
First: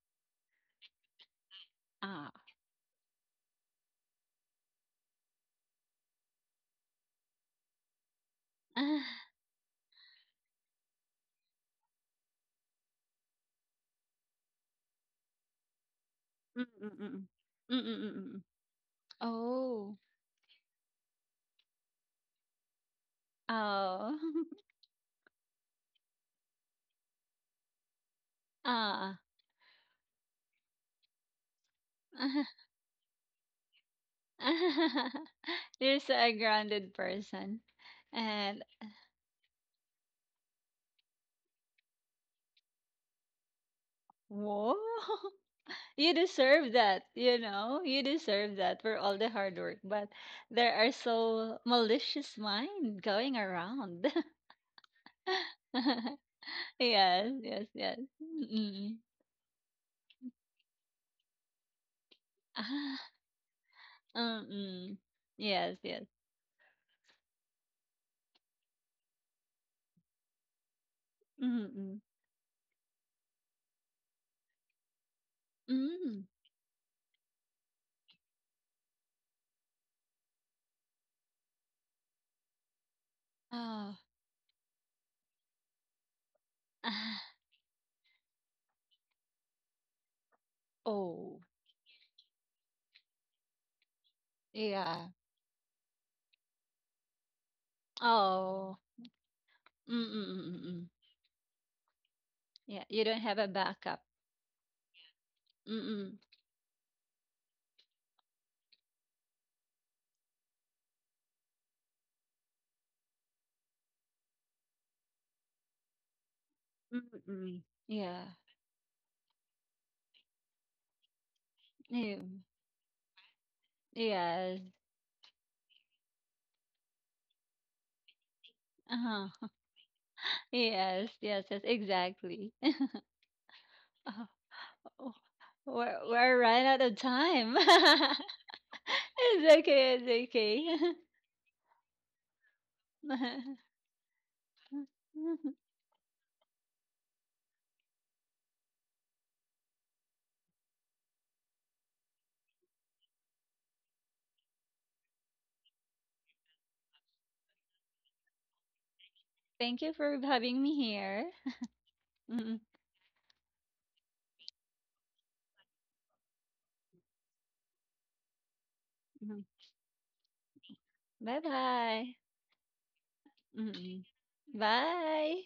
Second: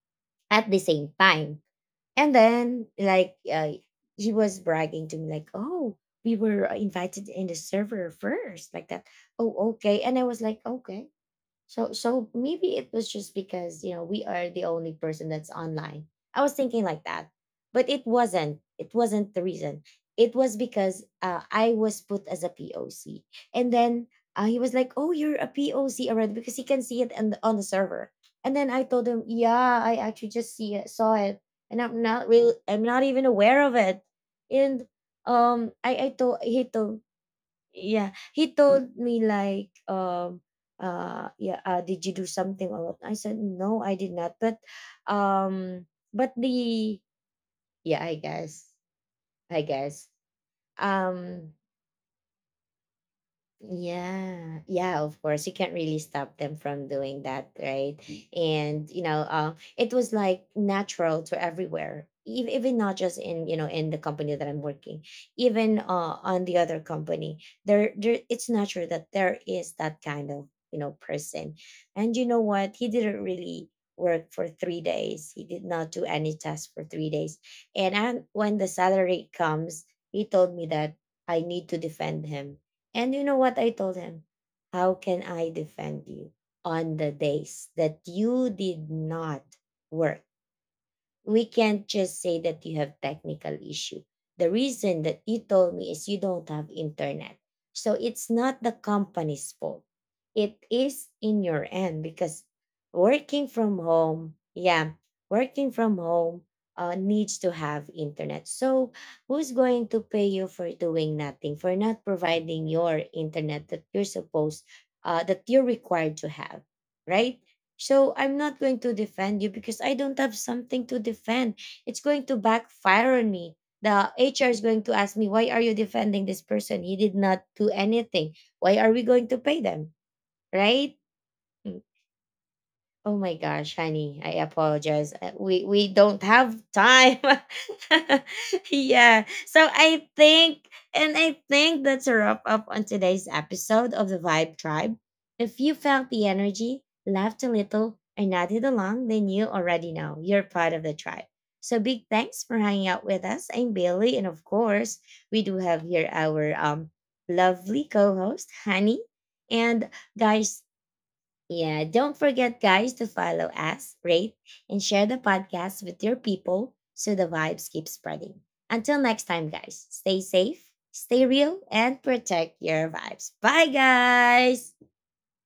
Speaker 1: at the same time.
Speaker 2: Ah.
Speaker 1: And then, like, he was bragging to me, like, oh, we were invited in the server first, like that. Oh, okay. And I was like, okay. So so maybe it was just because, you know, we are the only person that's online. I was
Speaker 2: Mm,
Speaker 1: thinking
Speaker 2: mm,
Speaker 1: like
Speaker 2: mm.
Speaker 1: that.
Speaker 2: Mm, mm,
Speaker 1: But it
Speaker 2: mm. Mm, mm.
Speaker 1: wasn't. It wasn't the reason.
Speaker 2: Oh.
Speaker 1: It was because I was put as a POC. And then
Speaker 2: Oh.
Speaker 1: he was like, "Oh, you're a POC already because he can see it on the server." And then I told
Speaker 2: Ah.
Speaker 1: him, "Yeah, I actually just see it, saw it, and I'm not even aware of it." And
Speaker 2: You're
Speaker 1: I
Speaker 2: so a
Speaker 1: told he
Speaker 2: grounded
Speaker 1: told,
Speaker 2: person.
Speaker 1: yeah, he
Speaker 2: And
Speaker 1: told me like, yeah, did you do something or what? I said no, I did not.
Speaker 2: whoa.
Speaker 1: Um,
Speaker 2: You
Speaker 1: but
Speaker 2: deserve
Speaker 1: the
Speaker 2: that, you know?
Speaker 1: yeah,
Speaker 2: You deserve that for all the hard
Speaker 1: I
Speaker 2: work.
Speaker 1: guess,
Speaker 2: But there are
Speaker 1: um,
Speaker 2: so malicious mind going around.
Speaker 1: yeah, yeah, of course. You can't really stop them from doing
Speaker 2: Yes,
Speaker 1: that,
Speaker 2: yes,
Speaker 1: right?
Speaker 2: yes.
Speaker 1: And,
Speaker 2: Mm-mm.
Speaker 1: you know, it was like natural to everywhere, even not
Speaker 2: Ah,
Speaker 1: just in, you know, in the company that I'm
Speaker 2: mm-mm.
Speaker 1: working,
Speaker 2: Yes,
Speaker 1: even
Speaker 2: yes.
Speaker 1: on the other company. There, it's natural that there is that kind of, you know, person.
Speaker 2: Mm-mm.
Speaker 1: And you know what? He didn't really work for 3 days. He did not do
Speaker 2: Mm.
Speaker 1: any tasks for 3 days. And I, when the salary comes, he told me that I need to defend him. And you know what I told
Speaker 2: Oh.
Speaker 1: him? How can I defend you on the
Speaker 2: Ah.
Speaker 1: days that you did not work?
Speaker 2: Oh.
Speaker 1: We can't just say that you have technical issue. The reason
Speaker 2: Yeah.
Speaker 1: that you told me is you don't have internet. So it's not the
Speaker 2: Oh.
Speaker 1: company's fault.
Speaker 2: Mm, mm, mm,
Speaker 1: It
Speaker 2: mm. Mm.
Speaker 1: is in your end because
Speaker 2: Yeah, you don't have a
Speaker 1: working from
Speaker 2: backup.
Speaker 1: home, yeah, working
Speaker 2: Mm,
Speaker 1: from
Speaker 2: mm.
Speaker 1: home needs to have internet. So who's going to pay you for doing nothing, for not providing your internet that that you're required to have, right?
Speaker 2: Mm-mm.
Speaker 1: So
Speaker 2: Yeah.
Speaker 1: I'm not going to defend you because I don't have something to defend. It's
Speaker 2: Yeah.
Speaker 1: going to backfire on me. The HR is
Speaker 2: Yes.
Speaker 1: going to ask me, why are you defending this person? He did not do anything. Why are we going
Speaker 2: Uh-huh.
Speaker 1: to pay them? Right?
Speaker 2: Yes, yes, yes,
Speaker 1: Hmm.
Speaker 2: exactly.
Speaker 1: Oh my gosh, honey, I apologize.
Speaker 2: Oh,
Speaker 1: We
Speaker 2: oh,
Speaker 1: we
Speaker 2: we're
Speaker 1: don't
Speaker 2: we're
Speaker 1: have
Speaker 2: right out of
Speaker 1: time.
Speaker 2: time.
Speaker 1: Yeah.
Speaker 2: It's
Speaker 1: So
Speaker 2: okay, it's okay.
Speaker 1: I think that's a wrap up on today's episode of the Vibe Tribe. If you felt the energy, laughed a little, and nodded along, then you already know you're part of the tribe. So big thanks for hanging out with us. I'm Bailey, and of course, we do have here our lovely co-host, Honey.
Speaker 2: Thank
Speaker 1: And
Speaker 2: you for having
Speaker 1: guys,
Speaker 2: me here.
Speaker 1: yeah, don't forget,
Speaker 2: Mm-mm.
Speaker 1: guys, to follow us, rate, and share the podcast with your people so the vibes keep spreading. Until next time, guys, stay safe, stay real, and
Speaker 2: Bye-bye.
Speaker 1: protect your vibes. Bye,
Speaker 2: Mm-mm. Bye,
Speaker 1: guys.
Speaker 2: bye, bye.